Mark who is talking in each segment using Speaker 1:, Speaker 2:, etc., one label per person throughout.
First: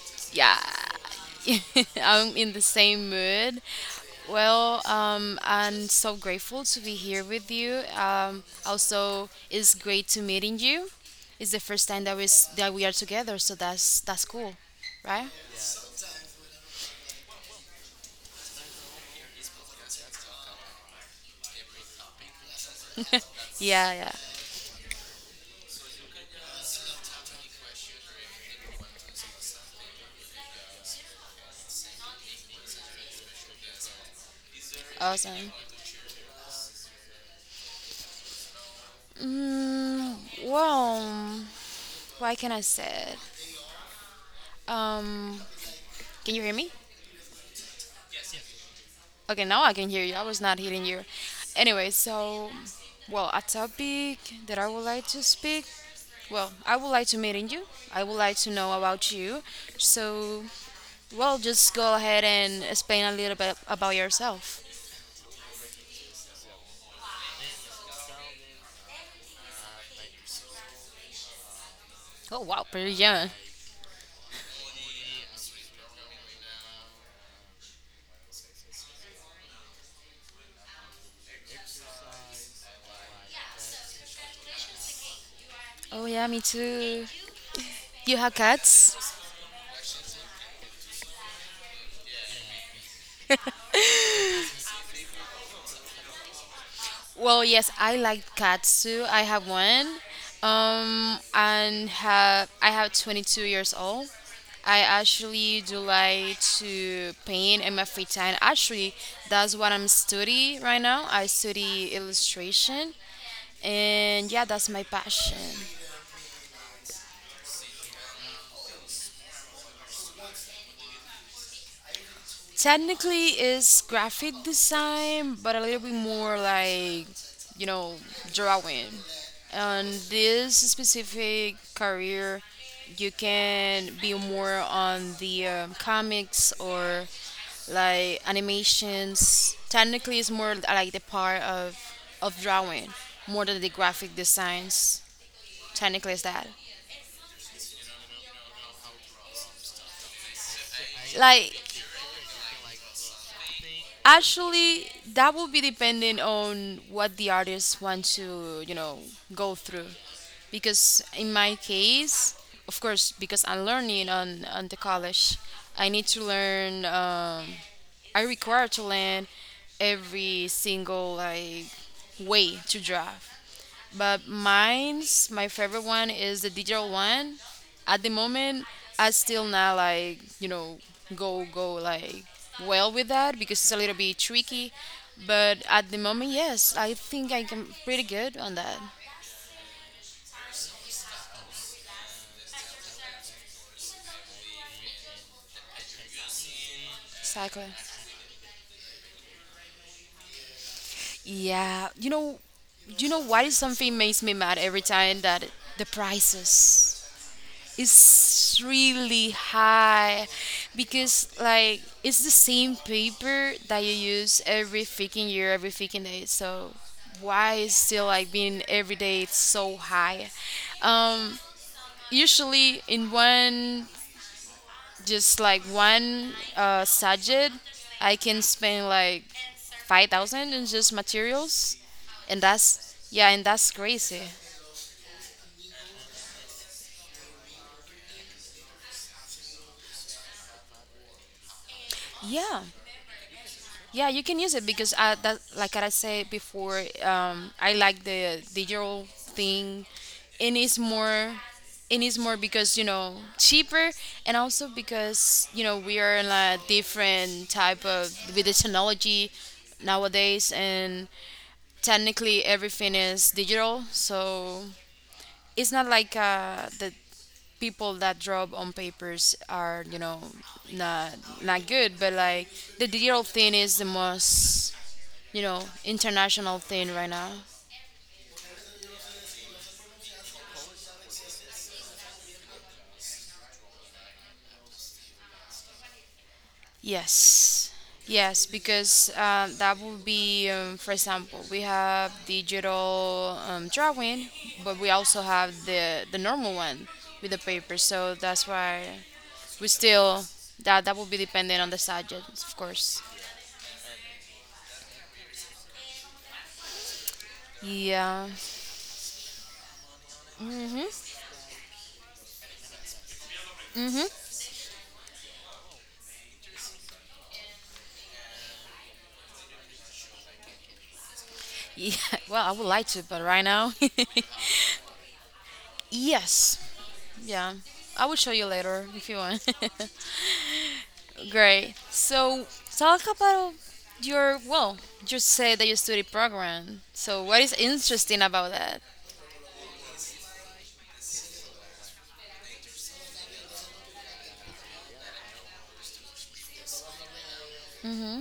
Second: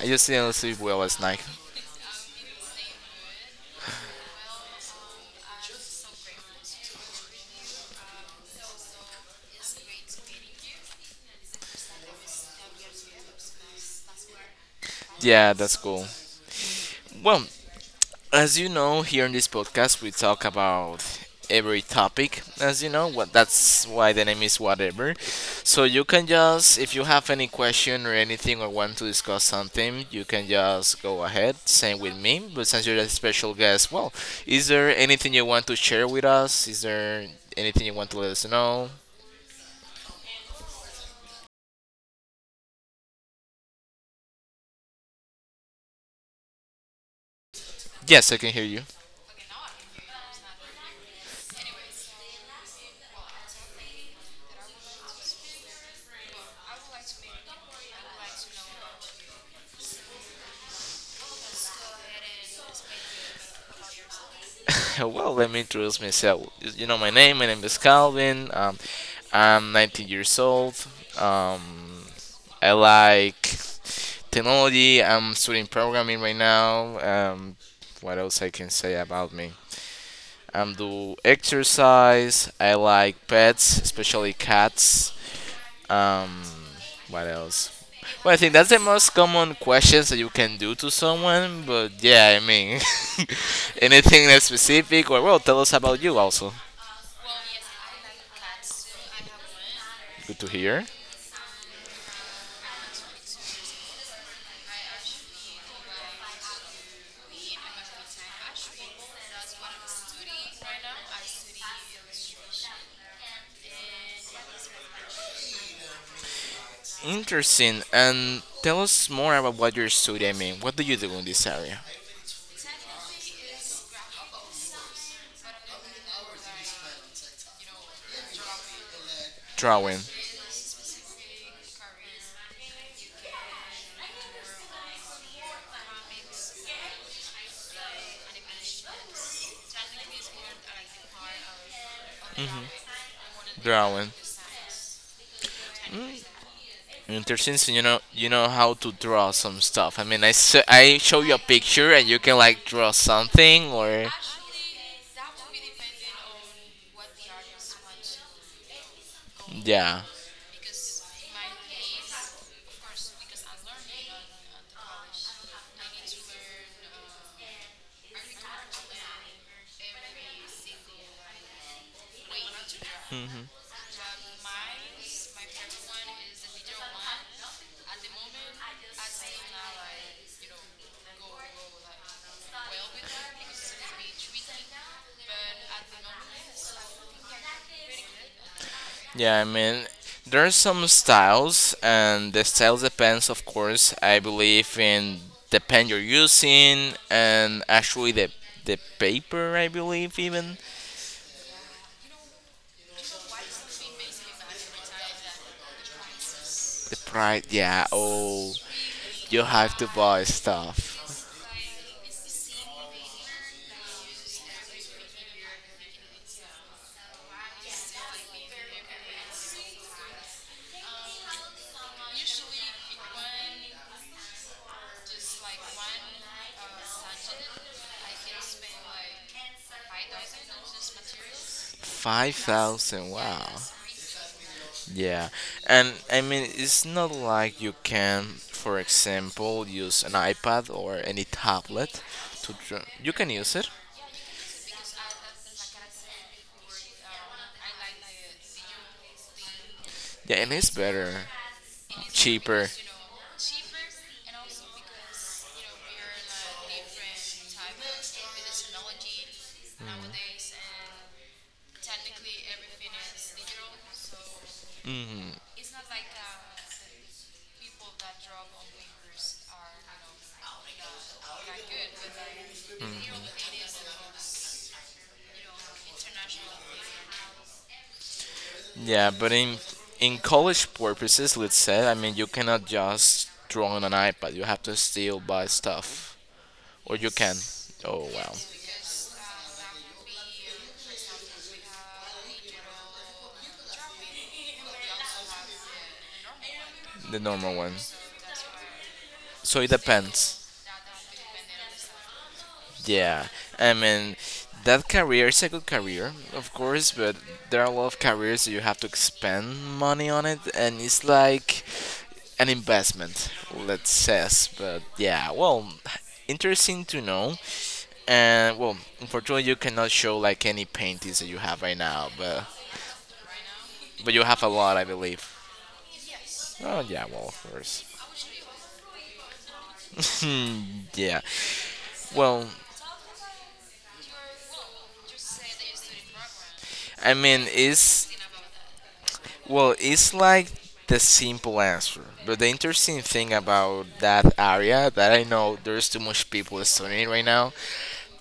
Speaker 1: I just didn't
Speaker 2: Yeah,
Speaker 1: sleep well last night.
Speaker 2: I'm in the same mood. Well, I'm so grateful to be here with you. Also, it's great to meeting you. It's the first time that that we are together, so that's cool, right?
Speaker 1: Yeah, that's cool. Well, as you know, here in this podcast, we talk about every topic. As you know, what that's
Speaker 2: Yeah, yeah,
Speaker 1: why the name is whatever. So you can just, if you have any question or anything or want to discuss something, you can just go ahead. Same with me. But since you're a special guest, well, is there anything you
Speaker 2: awesome.
Speaker 1: want to share with us? Is there anything you want to let us know?
Speaker 2: Mm, well, why can I say it? Um, can you hear me?
Speaker 1: Yes, I can hear you.
Speaker 2: Okay, now I can hear you. I was not hearing you. Anyway, so, well, a topic that I would like to speak. Well, I would like to meeting you. I would like to know about you. So, well, just go ahead and explain a little bit about yourself.
Speaker 1: Well, let me introduce myself. You know my name. My name is Calvin. I'm 19 years old. Um,
Speaker 2: Oh wow,
Speaker 1: I
Speaker 2: pretty young.
Speaker 1: like technology. I'm studying programming right now. Um, what else I can say about me? I'm do exercise. I like pets, especially cats.
Speaker 2: Oh yeah, me
Speaker 1: Um,
Speaker 2: too.
Speaker 1: what else?
Speaker 2: You
Speaker 1: Well,
Speaker 2: have
Speaker 1: I think that's the
Speaker 2: cats?
Speaker 1: most common questions that you can do to someone. But yeah, I mean, anything that's specific, or well, tell us about you also.
Speaker 2: Well, yes, I like cats too. I have one,
Speaker 1: Good to hear.
Speaker 2: and have I have 22 years old. I actually do like to paint in my free time. Actually, that's what I'm studying right now. I study illustration, and yeah, that's my passion.
Speaker 1: Interesting. And tell us more about what you're studying. I mean, what do you do in this area?
Speaker 2: Technically is graphic design, but a little bit more like, you know, drawing. On
Speaker 1: Drawing,
Speaker 2: this specific career, you can be more on the comics or like animations. Technically, it's more like the part of drawing more than the
Speaker 1: drawing.
Speaker 2: graphic designs. Technically, is that
Speaker 1: Interesting. So you know how to draw some stuff. I mean, I show you a
Speaker 2: like,
Speaker 1: picture and you can like draw something or
Speaker 2: actually, that will be depending on what the artist wants to, you know, go through.
Speaker 1: yeah.
Speaker 2: Because in my case, of course, because I'm learning on the college, I need to learn, I require to learn every single like way to draw.
Speaker 1: Hmm.
Speaker 2: But mine's my favorite one is the digital one. At the moment, I still not like, you know, go like well with that because it's a little bit tricky. But at the moment, yes, I think I am pretty good on that.
Speaker 1: Yeah, I mean, there are some styles, and the style depends, of course. I believe in the pen you're using,
Speaker 2: Exactly.
Speaker 1: and actually the paper. I believe even
Speaker 2: Yeah, you know what is something makes me mad every time that the prices.
Speaker 1: the price. Yeah. Oh,
Speaker 2: Is really
Speaker 1: you have to buy
Speaker 2: high because
Speaker 1: stuff.
Speaker 2: like it's the same paper that you use every freaking year, every freaking day. So why is still like being every day it's so high? Um, Usually in one, just like one subject, I can spend like 5,000 in just materials,
Speaker 1: Five
Speaker 2: and that's,
Speaker 1: thousand.
Speaker 2: yeah, and
Speaker 1: Wow.
Speaker 2: that's crazy.
Speaker 1: Yeah, and I mean, it's not like you can, for example, use an iPad or any tablet to
Speaker 2: Yeah.
Speaker 1: draw. You can use it.
Speaker 2: Yeah, you can use it because I, that like I said before, I like the digital thing,
Speaker 1: Yeah, and
Speaker 2: and
Speaker 1: it's
Speaker 2: it's
Speaker 1: better,
Speaker 2: more, and it's more
Speaker 1: cheaper.
Speaker 2: because, you know, cheaper, and also because, you know, we are in a different type of with the technology nowadays, and technically everything is digital, so
Speaker 1: Hmm.
Speaker 2: it's not like the people that draw on papers are, you know, not not good, but like the digital thing is the most, you know, international thing right now.
Speaker 1: Yeah, but in college purposes, let's say, I mean, you cannot just draw on an iPad. You have to still buy stuff, or you can.
Speaker 2: Yes,
Speaker 1: Oh wow,
Speaker 2: yes, because that would be, for example, we have digital drawing, but we also have the normal one
Speaker 1: the
Speaker 2: with the
Speaker 1: normal one.
Speaker 2: paper, so that's why
Speaker 1: So
Speaker 2: we
Speaker 1: it
Speaker 2: still,
Speaker 1: depends.
Speaker 2: that that will be dependent on the subject, of course.
Speaker 1: Yeah, I mean, that career is a good career, of course, but there are a lot of
Speaker 2: Yeah.
Speaker 1: careers that you have to expend money on it, and it's like an investment, let's
Speaker 2: Mhm.
Speaker 1: say. But yeah, well, interesting to know. And well, unfortunately, you cannot show like any paintings that you have right
Speaker 2: Yeah,
Speaker 1: now,
Speaker 2: well, I would like to, but right now,
Speaker 1: but you have a lot, I believe.
Speaker 2: yes.
Speaker 1: Oh yeah, well, of
Speaker 2: Yeah,
Speaker 1: course.
Speaker 2: I will show you later if you want.
Speaker 1: Hmm, yeah.
Speaker 2: Great. So,
Speaker 1: Well,
Speaker 2: talk about your, well, you said that you study program.
Speaker 1: I
Speaker 2: So, what
Speaker 1: mean,
Speaker 2: is
Speaker 1: is
Speaker 2: interesting about that?
Speaker 1: Well, it's like the simple answer. But the interesting thing about that area that I know there's too much people studying right now.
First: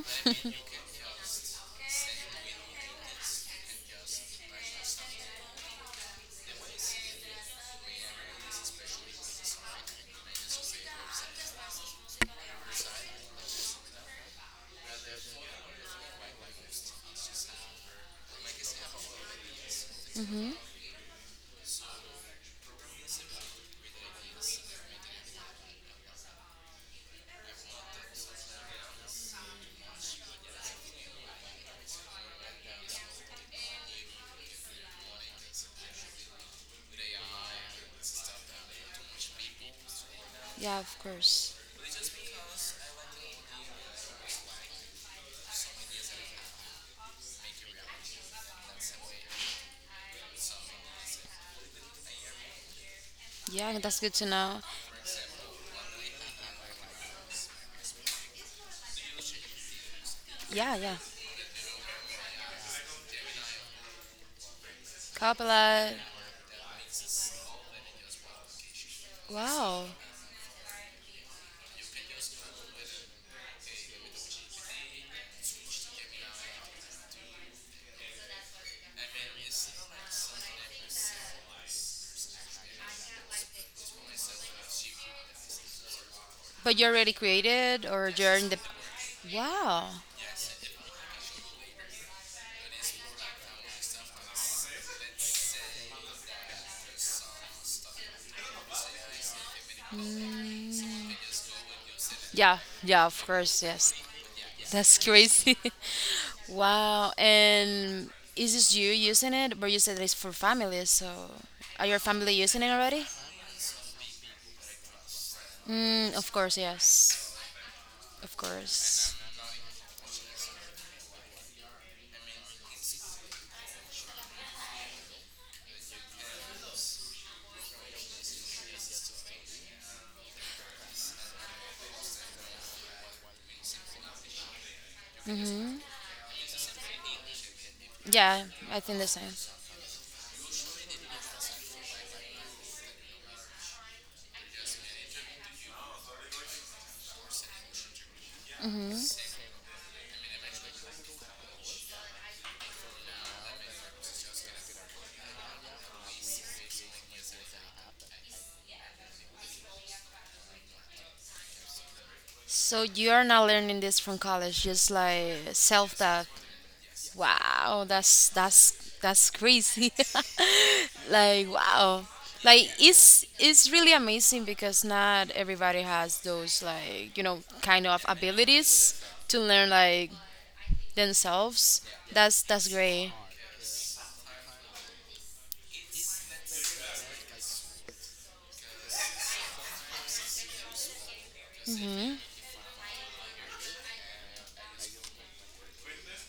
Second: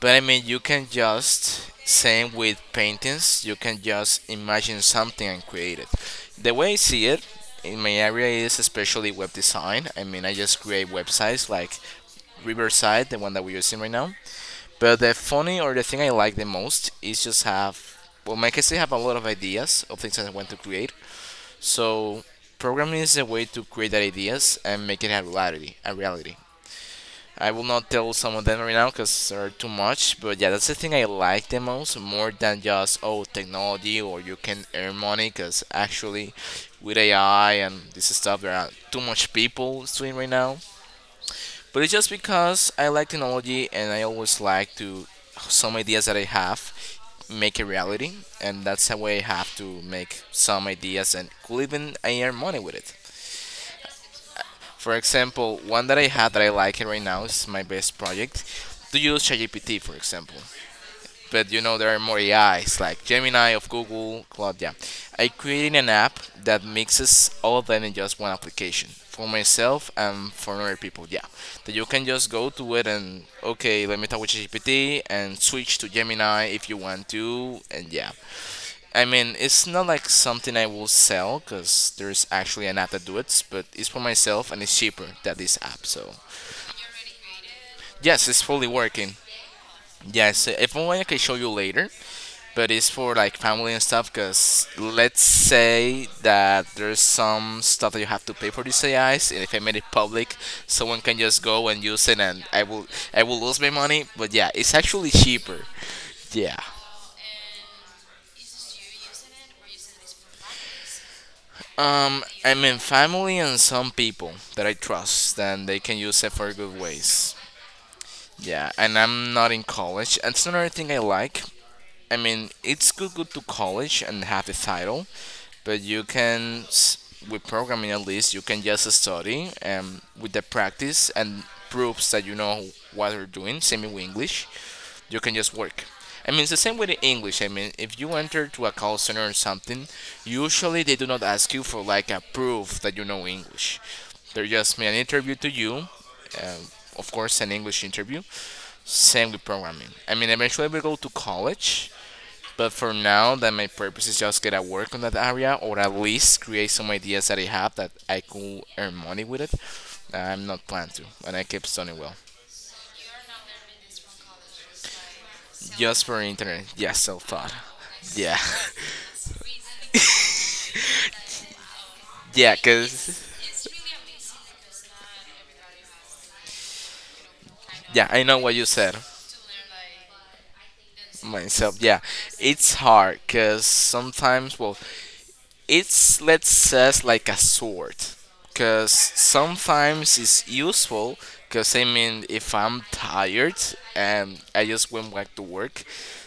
Speaker 1: But I mean, you can just same with paintings. You can just imagine something and create it. The way I see it in my area is especially web design. I mean, I just create websites like Riverside, the one that we're using right now. But the funny or the thing I like the most is just have well, my kids they have a lot of ideas of things that I want to create, so programming is a way to create ideas and make it a reality. I will not tell some of them right now because they're too much. But yeah, that's the thing I like the most, more than just oh technology or you can earn money. Because actually, with AI and this stuff, there are too much people doing right now.
Speaker 2: Yeah, of course.
Speaker 1: But it's just because I like technology and I always like to some ideas that I have make a reality, and that's how I have to make some ideas and could even I earn money with it.
Speaker 2: Yeah, that's good to know.
Speaker 1: For example, one that I had that I like it right now is my best project. To use ChatGPT, for example.
Speaker 2: Yeah, yeah.
Speaker 1: But you know, there are more AIs like Gemini of Google, Cloud. Yeah, I created an
Speaker 2: Copilot.
Speaker 1: app that mixes all of them in just one application for
Speaker 2: Wow.
Speaker 1: myself and for other people. Yeah, that you can just go to it and okay, let me talk with ChatGPT and switch to Gemini if you want to, and yeah, I mean, it's not like something I will sell because there's actually an app that do it, but it's for myself and it's cheaper than this app. So
Speaker 2: But you already created or
Speaker 1: yes,
Speaker 2: you're
Speaker 1: it's
Speaker 2: in the.
Speaker 1: fully working.
Speaker 2: Wow.
Speaker 1: Yes, if only I can show you later, but it's for like family and stuff. Because let's say that there's some stuff that you have to pay for these AIs, and if I made it public,
Speaker 2: Mm,
Speaker 1: someone can just go and use it, and
Speaker 2: yeah, yeah,
Speaker 1: I
Speaker 2: of
Speaker 1: will lose
Speaker 2: course,
Speaker 1: my
Speaker 2: yes.
Speaker 1: money. But yeah, it's
Speaker 2: That's
Speaker 1: actually
Speaker 2: crazy.
Speaker 1: cheaper. Yeah.
Speaker 2: Wow. And is this you using it? But you said it's for families, so are your family
Speaker 1: I
Speaker 2: using it
Speaker 1: mean,
Speaker 2: already?
Speaker 1: family and some people that I trust, and they can
Speaker 2: Mm,
Speaker 1: use
Speaker 2: of
Speaker 1: it for
Speaker 2: course,
Speaker 1: good ways.
Speaker 2: yes. Of
Speaker 1: Yeah, and
Speaker 2: course.
Speaker 1: I'm not in college. That's another thing I like. I mean, it's good to college and have the title, but with programming at least you can just study and with the practice and proofs that you know what you're doing. Same with English, you can just
Speaker 2: Hmm.
Speaker 1: work. I mean, it's the same with the English. I mean, if you
Speaker 2: Yeah,
Speaker 1: enter to a
Speaker 2: I
Speaker 1: call
Speaker 2: think the
Speaker 1: center
Speaker 2: same.
Speaker 1: or something, usually they do not ask you for like a proof that you know English. They just make an interview to you. Uh, of course, an English interview. Same with programming. I mean, eventually we go to college but for now, that my purpose is just get a work on that area, or at least create some ideas that I have that I could earn money with it. I'm not planning to, and I keep studying well.
Speaker 2: So you are not learning this from college, just like self
Speaker 1: Just for
Speaker 2: taught.
Speaker 1: internet, yeah, self thought.
Speaker 2: Wow, that's
Speaker 1: Yeah,
Speaker 2: that's that's crazy. Like wow.
Speaker 1: yeah,
Speaker 2: Like it's
Speaker 1: cause
Speaker 2: it's really amazing because not everybody has those, like, you know, kind of
Speaker 1: yeah, I know what you said
Speaker 2: abilities to learn like themselves.
Speaker 1: myself. Yeah,
Speaker 2: That's
Speaker 1: it's
Speaker 2: great.
Speaker 1: hard, cause sometimes, well, it's let's says like a sword, cause sometimes it's useful. Cause I
Speaker 2: Hmm.
Speaker 1: mean, if I'm tired and I just went back to work,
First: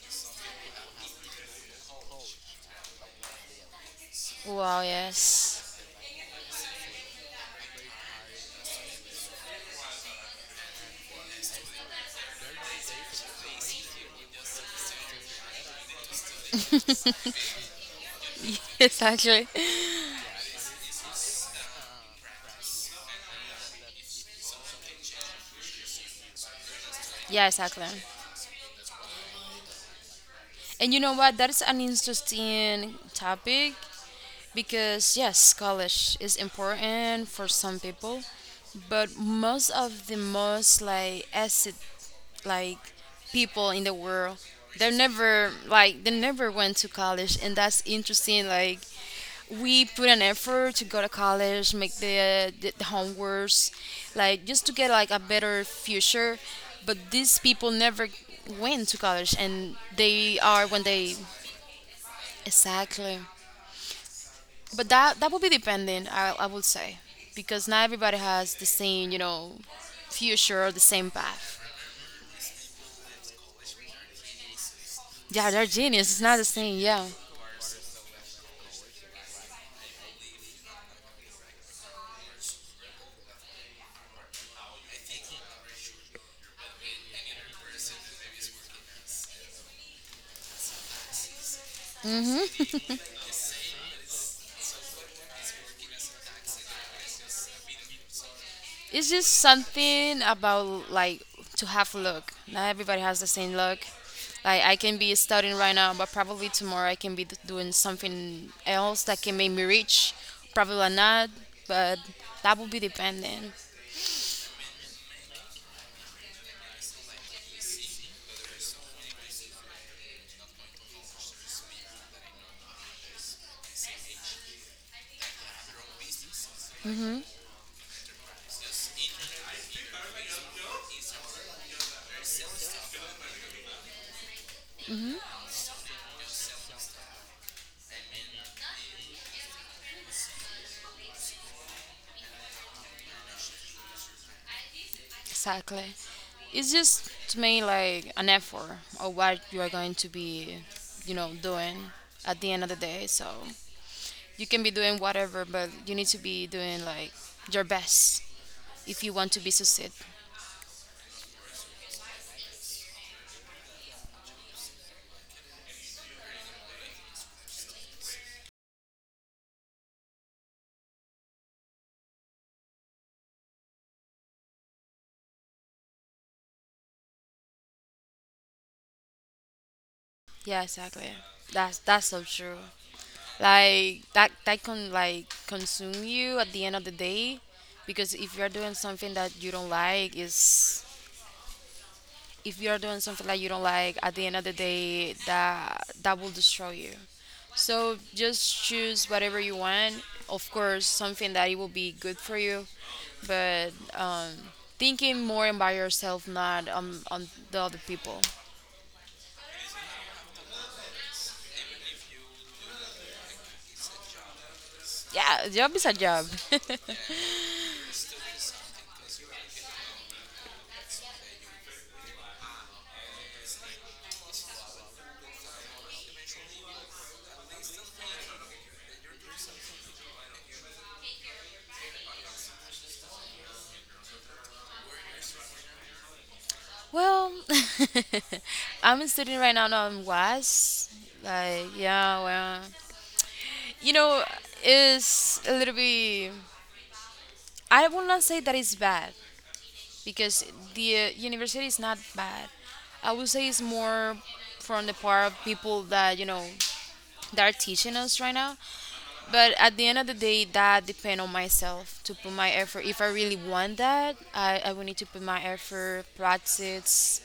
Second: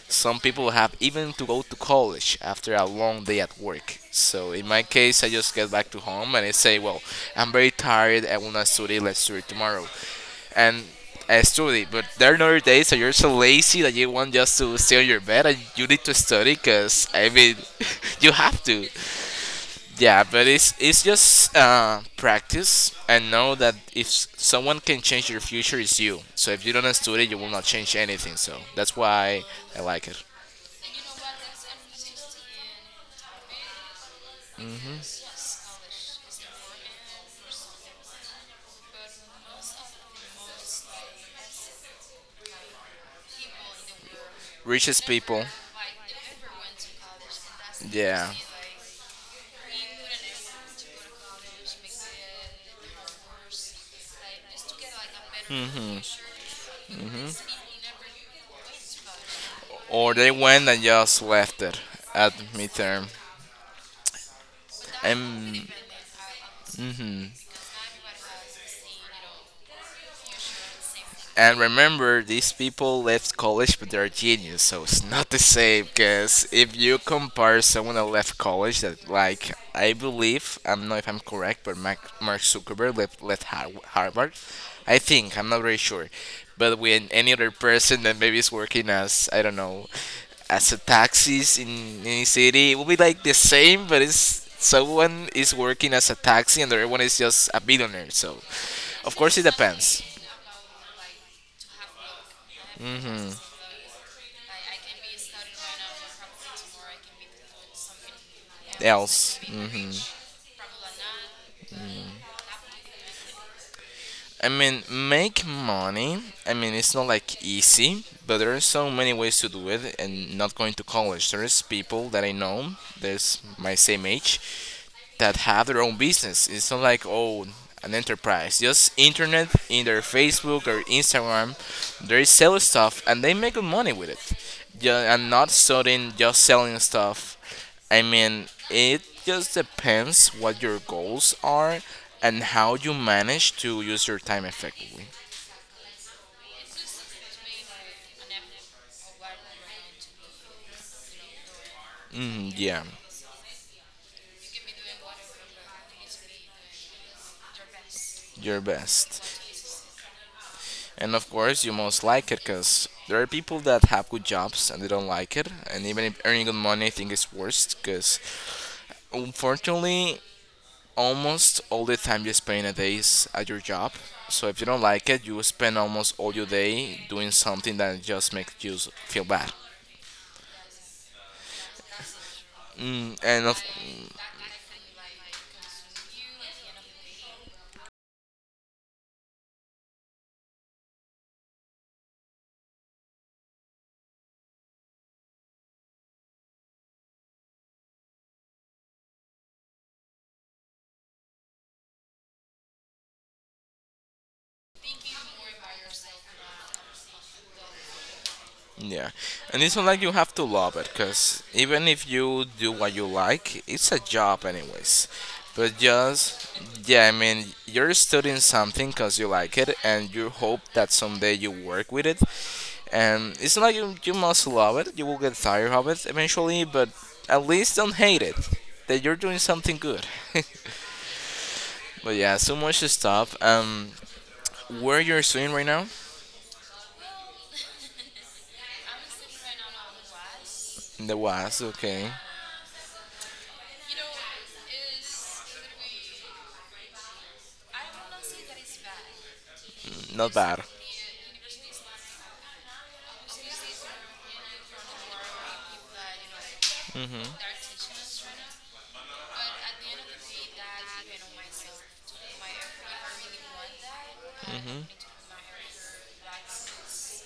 Speaker 1: some people have even to go to college after a long day at work. So in my
Speaker 2: Wow,
Speaker 1: case, I just get
Speaker 2: yes.
Speaker 1: back to home and I say, well, I'm very tired. I wanna study. Let's study tomorrow. And I study, but there are other days that you're so lazy that you want just to stay on your bed and you need to study because I mean, you have to.
Speaker 2: Yes, actually.
Speaker 1: Yeah, but it's just practice and know that if someone can change your future, it's you. So if you don't study, you
Speaker 2: Yeah,
Speaker 1: will not
Speaker 2: exactly.
Speaker 1: change anything. So that's why I like it.
Speaker 2: And you know what? That's an interesting topic because, yes, college is important for some people, but most of the most like acid like people in the world, they
Speaker 1: Richest people.
Speaker 2: never like they never went to college, and that's
Speaker 1: Yeah.
Speaker 2: interesting. Like we put an effort to go to college, make the homeworks, like just to get like a better
Speaker 1: Mhm.
Speaker 2: future. But
Speaker 1: Mhm.
Speaker 2: these people never went to college, and
Speaker 1: Or they
Speaker 2: they
Speaker 1: went
Speaker 2: are
Speaker 1: and
Speaker 2: when they,
Speaker 1: just left it at midterm.
Speaker 2: exactly. But that that would be
Speaker 1: And
Speaker 2: dependent, I would say,
Speaker 1: mhm.
Speaker 2: because not everybody has the same, you know, future or the same
Speaker 1: And
Speaker 2: path.
Speaker 1: remember, these people left college, but they're genius, so it's not the
Speaker 2: Yeah, they're
Speaker 1: same.
Speaker 2: genius. It's not
Speaker 1: Because
Speaker 2: the
Speaker 1: if
Speaker 2: same.
Speaker 1: you
Speaker 2: Yeah.
Speaker 1: compare someone that left college, that like I believe, I don't know if I'm correct, but Mark, Mark Zuckerberg left Harvard. I think I'm not very sure, but when any other person that maybe is working as I don't know, as a taxis in any city, it will be like the same, but it's someone is working as a taxi and the other one is just a billionaire. So,
Speaker 2: It's
Speaker 1: of
Speaker 2: just
Speaker 1: course, it depends.
Speaker 2: something about like to have luck. Not everybody has the
Speaker 1: Mm-hmm.
Speaker 2: same luck. Like I can be studying right now, but probably tomorrow I can be doing something else that can
Speaker 1: else.
Speaker 2: make me
Speaker 1: Hmm.
Speaker 2: rich. Probably not, but that will be dependent.
Speaker 1: I mean, make money. I mean, it's not like easy, but there are so many ways to do it. And not going to college, there's people that I know, there's my same age that have their own business. It's not like oh an enterprise. Just internet in their Facebook or Instagram, they sell stuff and they make good money with it. Yeah, and not studying just selling stuff. I mean, it just depends what your goals are and how you manage to use your time effectively.
Speaker 2: Exactly. It's just to me like an effort of what you are going to be, you know, doing at
Speaker 1: Mm,
Speaker 2: the end of the
Speaker 1: yeah,
Speaker 2: day. So you can be doing whatever, but you need to be doing like your best
Speaker 1: your
Speaker 2: if you
Speaker 1: best.
Speaker 2: want to be succeed.
Speaker 1: And of course, you must like it because there are people that have good jobs and they don't like it. And even if earning good money, I think it's worse because unfortunately, almost all the time you spend in a day is at your job. So if you don't like it, you spend almost all your day doing something that just makes feel bad.
Speaker 2: Yeah, exactly. That's so true.
Speaker 1: Mm, and of
Speaker 2: Like that that can like consume you at the end of the day because if you're doing something that you don't like is, if you're doing something that you don't like at the end of the day, that that will destroy you. So just choose whatever you want. Of course, something that it will be good for you, but thinking more about yourself, not on on the other people.
Speaker 1: Yeah, and it's not like you have to love it, cause even if you do what you like, it's a job anyways.
Speaker 2: Yeah, job
Speaker 1: But
Speaker 2: is a job.
Speaker 1: just yeah, I mean, you're studying something cause you like it, and you hope that someday you work with it. And it's not like you must love it. You will get tired of it eventually, but at least don't hate it. That you're doing something good. But yeah, so much stuff. Where you're studying right now?
Speaker 2: Well, I'm a student right now. Now in WAS.
Speaker 1: In the West,
Speaker 2: Like,
Speaker 1: okay,
Speaker 2: yeah, well, you know, it's a little bit. I will not say that it's bad
Speaker 1: not
Speaker 2: because
Speaker 1: bad.
Speaker 2: the university is not bad. I would say it's more from the part of people that, you know,
Speaker 1: Mm-hmm.
Speaker 2: that are teaching us right now. But at the end of the day, that depend on myself to put my effort. If I really want that, I
Speaker 1: Mm-hmm.
Speaker 2: will need to put my effort, practice,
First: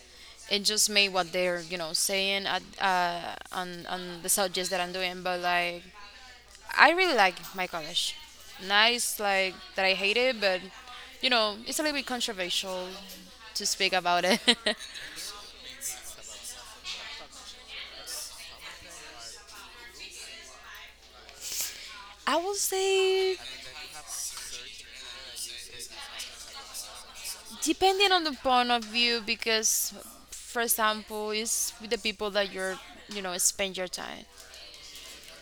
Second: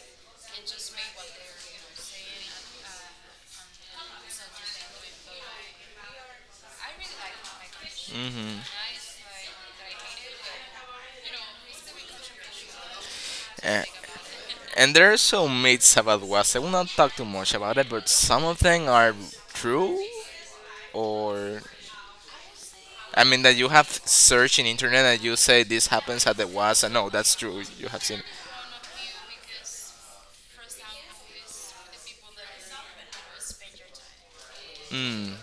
Speaker 2: and just make what they're, you know, saying at, on the subjects that I'm doing. But like I really like my college.
Speaker 1: Mm-hmm.
Speaker 2: Nice, like that I hate it, but, you know, it's a little bit controversial
Speaker 1: That's what And, I want to
Speaker 2: to
Speaker 1: Make
Speaker 2: speak
Speaker 1: up,
Speaker 2: about it.
Speaker 1: and there are some myths about Guasa. I will not talk too much about it, but some of them are true or.
Speaker 2: I will
Speaker 1: I
Speaker 2: say,
Speaker 1: mean, that you have searched in internet and you say this happens at the Guasa. No, that's true. You have
Speaker 2: depending
Speaker 1: seen.
Speaker 2: on the point of view, because for example, it's with the people that you're, you know, spend your time.
Speaker 1: Hmm.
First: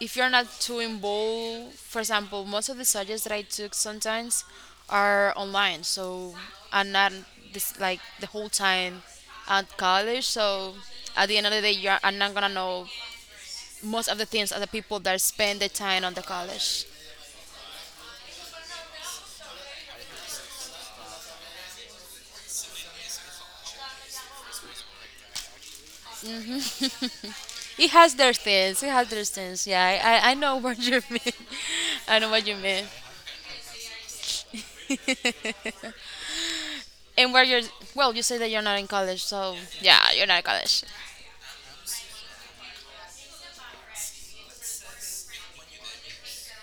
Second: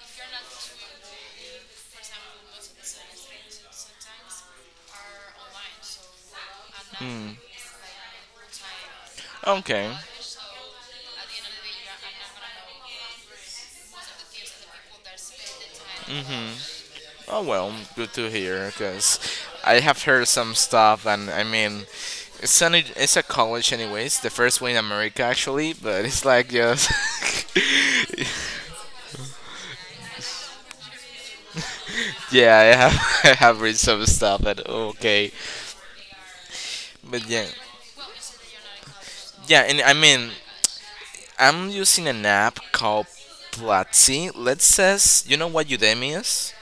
Speaker 2: If you're not too involved, for example, most of the subjects that I took sometimes are online, so I'm not this like the whole time at
Speaker 1: Okay.
Speaker 2: college. So at the end of the day, you're, I'm not gonna know most of the things are the people that spend the time on the college.
Speaker 1: Oh well, good to hear because I have heard some stuff, and I mean, it's a college anyways, the first one in America actually, but it's like just
Speaker 2: It has their things. It has their things. Yeah, I know what you mean. I know what you
Speaker 1: yeah, I
Speaker 2: mean.
Speaker 1: have I have read some stuff, but okay, but
Speaker 2: And where
Speaker 1: yeah,
Speaker 2: you're, well, you say that you're not in college, so
Speaker 1: yeah, and I
Speaker 2: yeah, you're
Speaker 1: mean,
Speaker 2: not in college.
Speaker 1: I'm using an app called Platzi. Let's says you know what Udemy is?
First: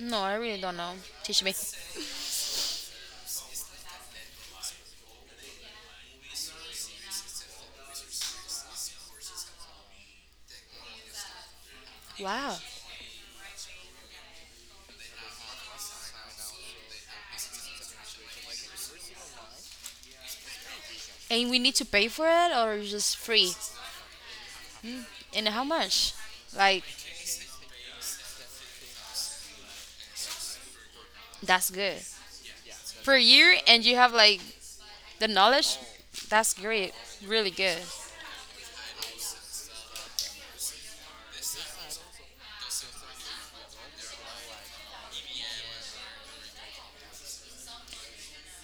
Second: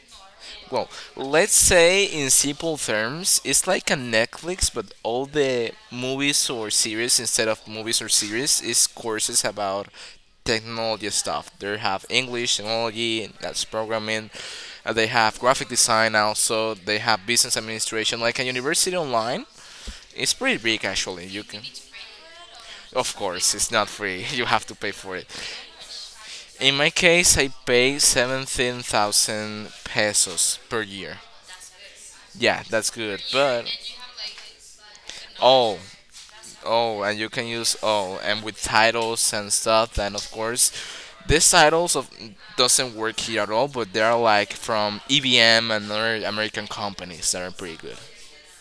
Speaker 2: No, I really don't
Speaker 1: Well,
Speaker 2: know. Teach me.
Speaker 1: let's say in simple terms, it's like a Netflix, but all the movies or series instead of movies or series is courses about technology stuff. They have
Speaker 2: Wow.
Speaker 1: English technology, and that's programming. They have graphic design also. They have business administration, like a university online. It's pretty big actually. You
Speaker 2: And we
Speaker 1: can,
Speaker 2: need to pay for it or it's just
Speaker 1: of
Speaker 2: free?
Speaker 1: course, it's not free. You have to pay for it.
Speaker 2: And how much?
Speaker 1: In
Speaker 2: Like,
Speaker 1: my case, I pay 17,000 pesos per year.
Speaker 2: that's good.
Speaker 1: Yeah, that's
Speaker 2: Per
Speaker 1: good,
Speaker 2: year,
Speaker 1: but
Speaker 2: and you have like the knowledge?
Speaker 1: oh,
Speaker 2: That's great.
Speaker 1: oh, and you can
Speaker 2: Really good.
Speaker 1: use oh, and with titles and stuff. And of course, these titles of doesn't work here at all, but they are like from EBM and other American companies that are pretty good.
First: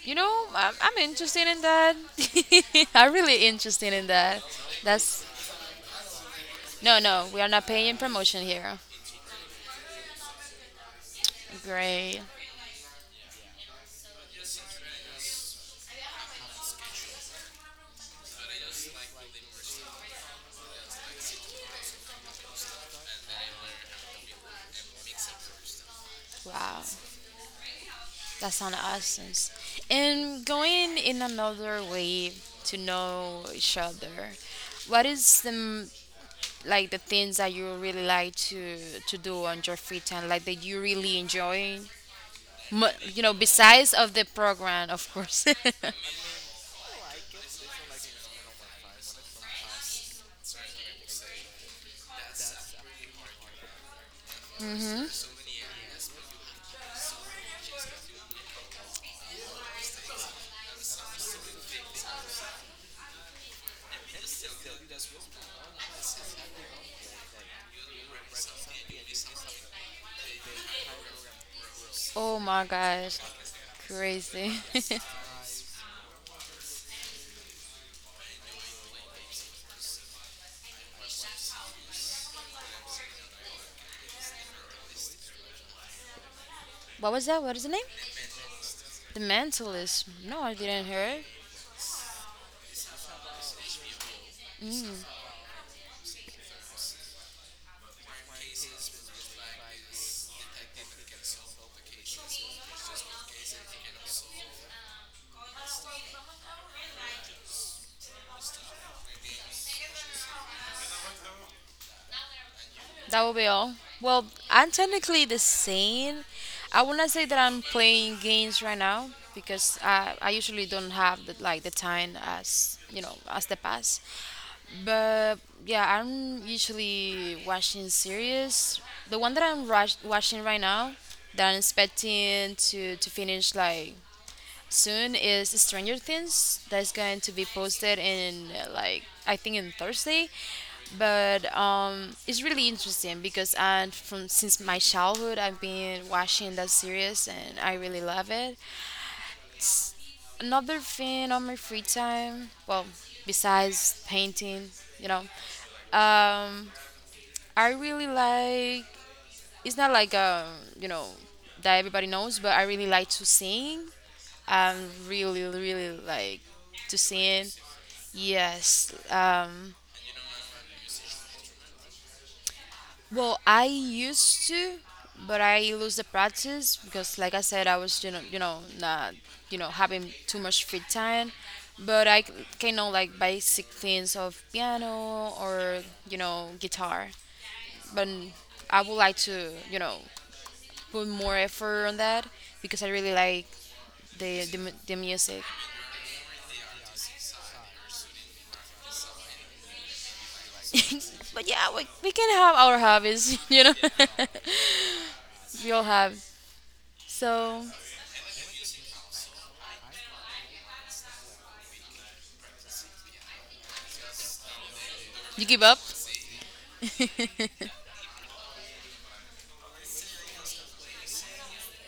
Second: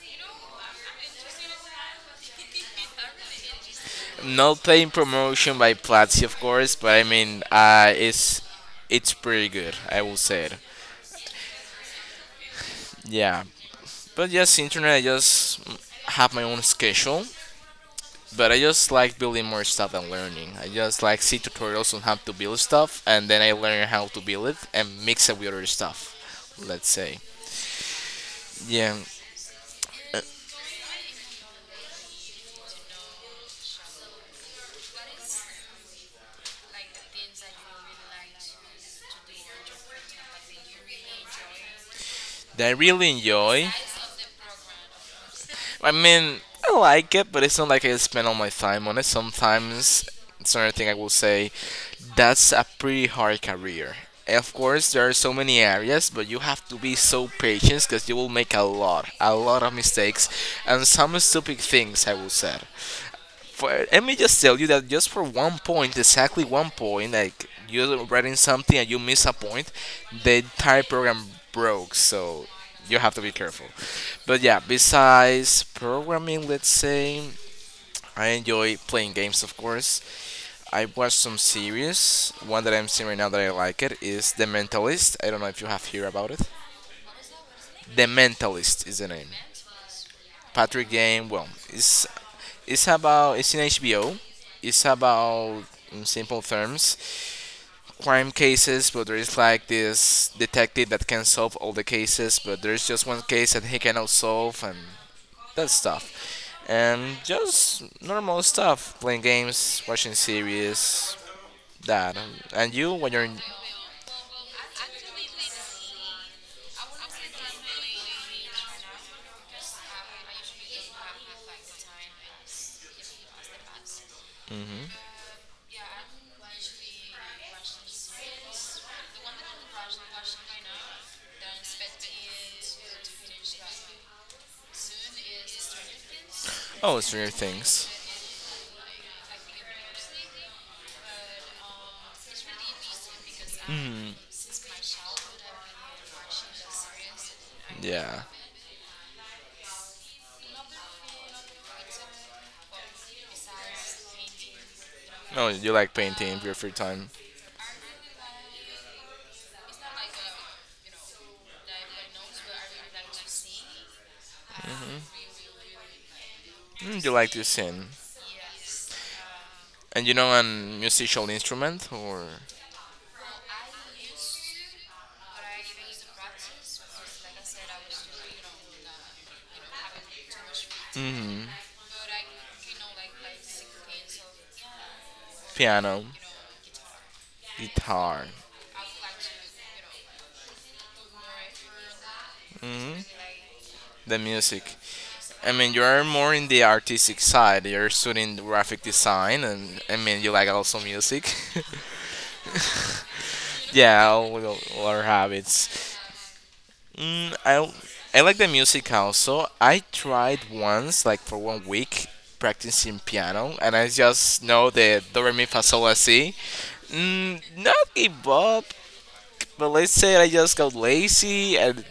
Speaker 2: You know, I'm interested in that. I'm really interested in that.
Speaker 1: Not paying
Speaker 2: That's
Speaker 1: promotion by Platzi, of course, but
Speaker 2: no,
Speaker 1: I
Speaker 2: no, we
Speaker 1: mean,
Speaker 2: are not paying promotion here.
Speaker 1: it's pretty good. I will say it.
Speaker 2: Great.
Speaker 1: Yeah, but yes, internet. I just have my own schedule. But I just like building more stuff and learning. I just like see tutorials on how to build stuff, and then I learn how to build it and mix it with other stuff.
Speaker 2: Wow.
Speaker 1: Let's say,
Speaker 2: That sounds
Speaker 1: yeah,
Speaker 2: awesome.
Speaker 1: uh,
Speaker 2: And going in another way to know each other, what is like the things that you really like to do on your free time, like that you really enjoy?
Speaker 1: that I
Speaker 2: Mu-
Speaker 1: really
Speaker 2: You know,
Speaker 1: enjoy.
Speaker 2: besides of the program, of course.
Speaker 1: I mean, I like it, but it's not like I spend all my time on it. Sometimes, it's another thing I will say. That's a pretty hard career. Of course, there
Speaker 2: Hmm.
Speaker 1: are so many areas, but you have to be so patient because you will make a lot of mistakes, and some stupid things. I will say. For, let me just tell you that just for one point, exactly one point, like you're writing something and you miss a point, the entire program broke.
Speaker 2: Oh
Speaker 1: So
Speaker 2: my
Speaker 1: you have to
Speaker 2: gosh,
Speaker 1: be careful. But
Speaker 2: crazy.
Speaker 1: yeah, besides programming, let's say I enjoy playing games, of course. I watched some series. One that I'm seeing right now that I like it is The Mentalist. I don't know if you have heard about it.
Speaker 2: What was that? What is the name?
Speaker 1: The Mentalist is the
Speaker 2: The
Speaker 1: name.
Speaker 2: Mentalist. No, I
Speaker 1: Patrick
Speaker 2: didn't hear it.
Speaker 1: Game. Well, it's about it's in HBO. It's
Speaker 2: Mm,
Speaker 1: about in simple terms crime cases, but there is like this detective that can solve all the cases, but there is just one case that he cannot solve and that stuff. And just normal stuff, playing games, watching series, that. And you when
Speaker 2: that
Speaker 1: you're
Speaker 2: will
Speaker 1: in,
Speaker 2: be all. Well, I'm technically the same. I wouldn't say that I'm playing games right now because I usually don't have the, like the time as you know as the past.
Speaker 1: hmm.
Speaker 2: But yeah, I'm usually watching series. The one that I'm watching right now that I'm expecting to finish like soon is Stranger Things that's
Speaker 1: Oh,
Speaker 2: going
Speaker 1: Stranger
Speaker 2: to be
Speaker 1: Things.
Speaker 2: posted in like I think in Thursday. But it's really interesting because I
Speaker 1: Mm.
Speaker 2: from since my childhood I've been watching that series and I really
Speaker 1: Yeah.
Speaker 2: love it. Another thing on my free time, well, besides painting, you know,
Speaker 1: No, you like painting in your free
Speaker 2: um,
Speaker 1: time.
Speaker 2: I really like, it's not like you know, that everybody knows, but I really like to sing. I really really like to
Speaker 1: Mm, you like to
Speaker 2: sing.
Speaker 1: sing.
Speaker 2: Yes.
Speaker 1: And you know a musical instrument or?
Speaker 2: Well, I used to, but I lose the practice because, like I said, I was, you know, you know, not, you know, having too much free time.
Speaker 1: Hmm.
Speaker 2: But can know like basic things of piano or,
Speaker 1: Piano,
Speaker 2: you know, guitar. But
Speaker 1: guitar.
Speaker 2: I would like to, you know, put more effort on that because I
Speaker 1: Hmm.
Speaker 2: really like
Speaker 1: The
Speaker 2: the
Speaker 1: music.
Speaker 2: the, the music.
Speaker 1: I mean, you're more in the artistic side. You're studying graphic design, and I mean, you like also music.
Speaker 2: But yeah, we can have our hobbies, you know.
Speaker 1: Yeah, all our
Speaker 2: We all
Speaker 1: habits.
Speaker 2: have.
Speaker 1: Mm,
Speaker 2: So
Speaker 1: I like the music also. I tried once, like for 1 week, practicing piano, and I just know the do re mi
Speaker 2: you
Speaker 1: fa
Speaker 2: give up?
Speaker 1: sol la si. Mm, not give up, but let's say I just got lazy and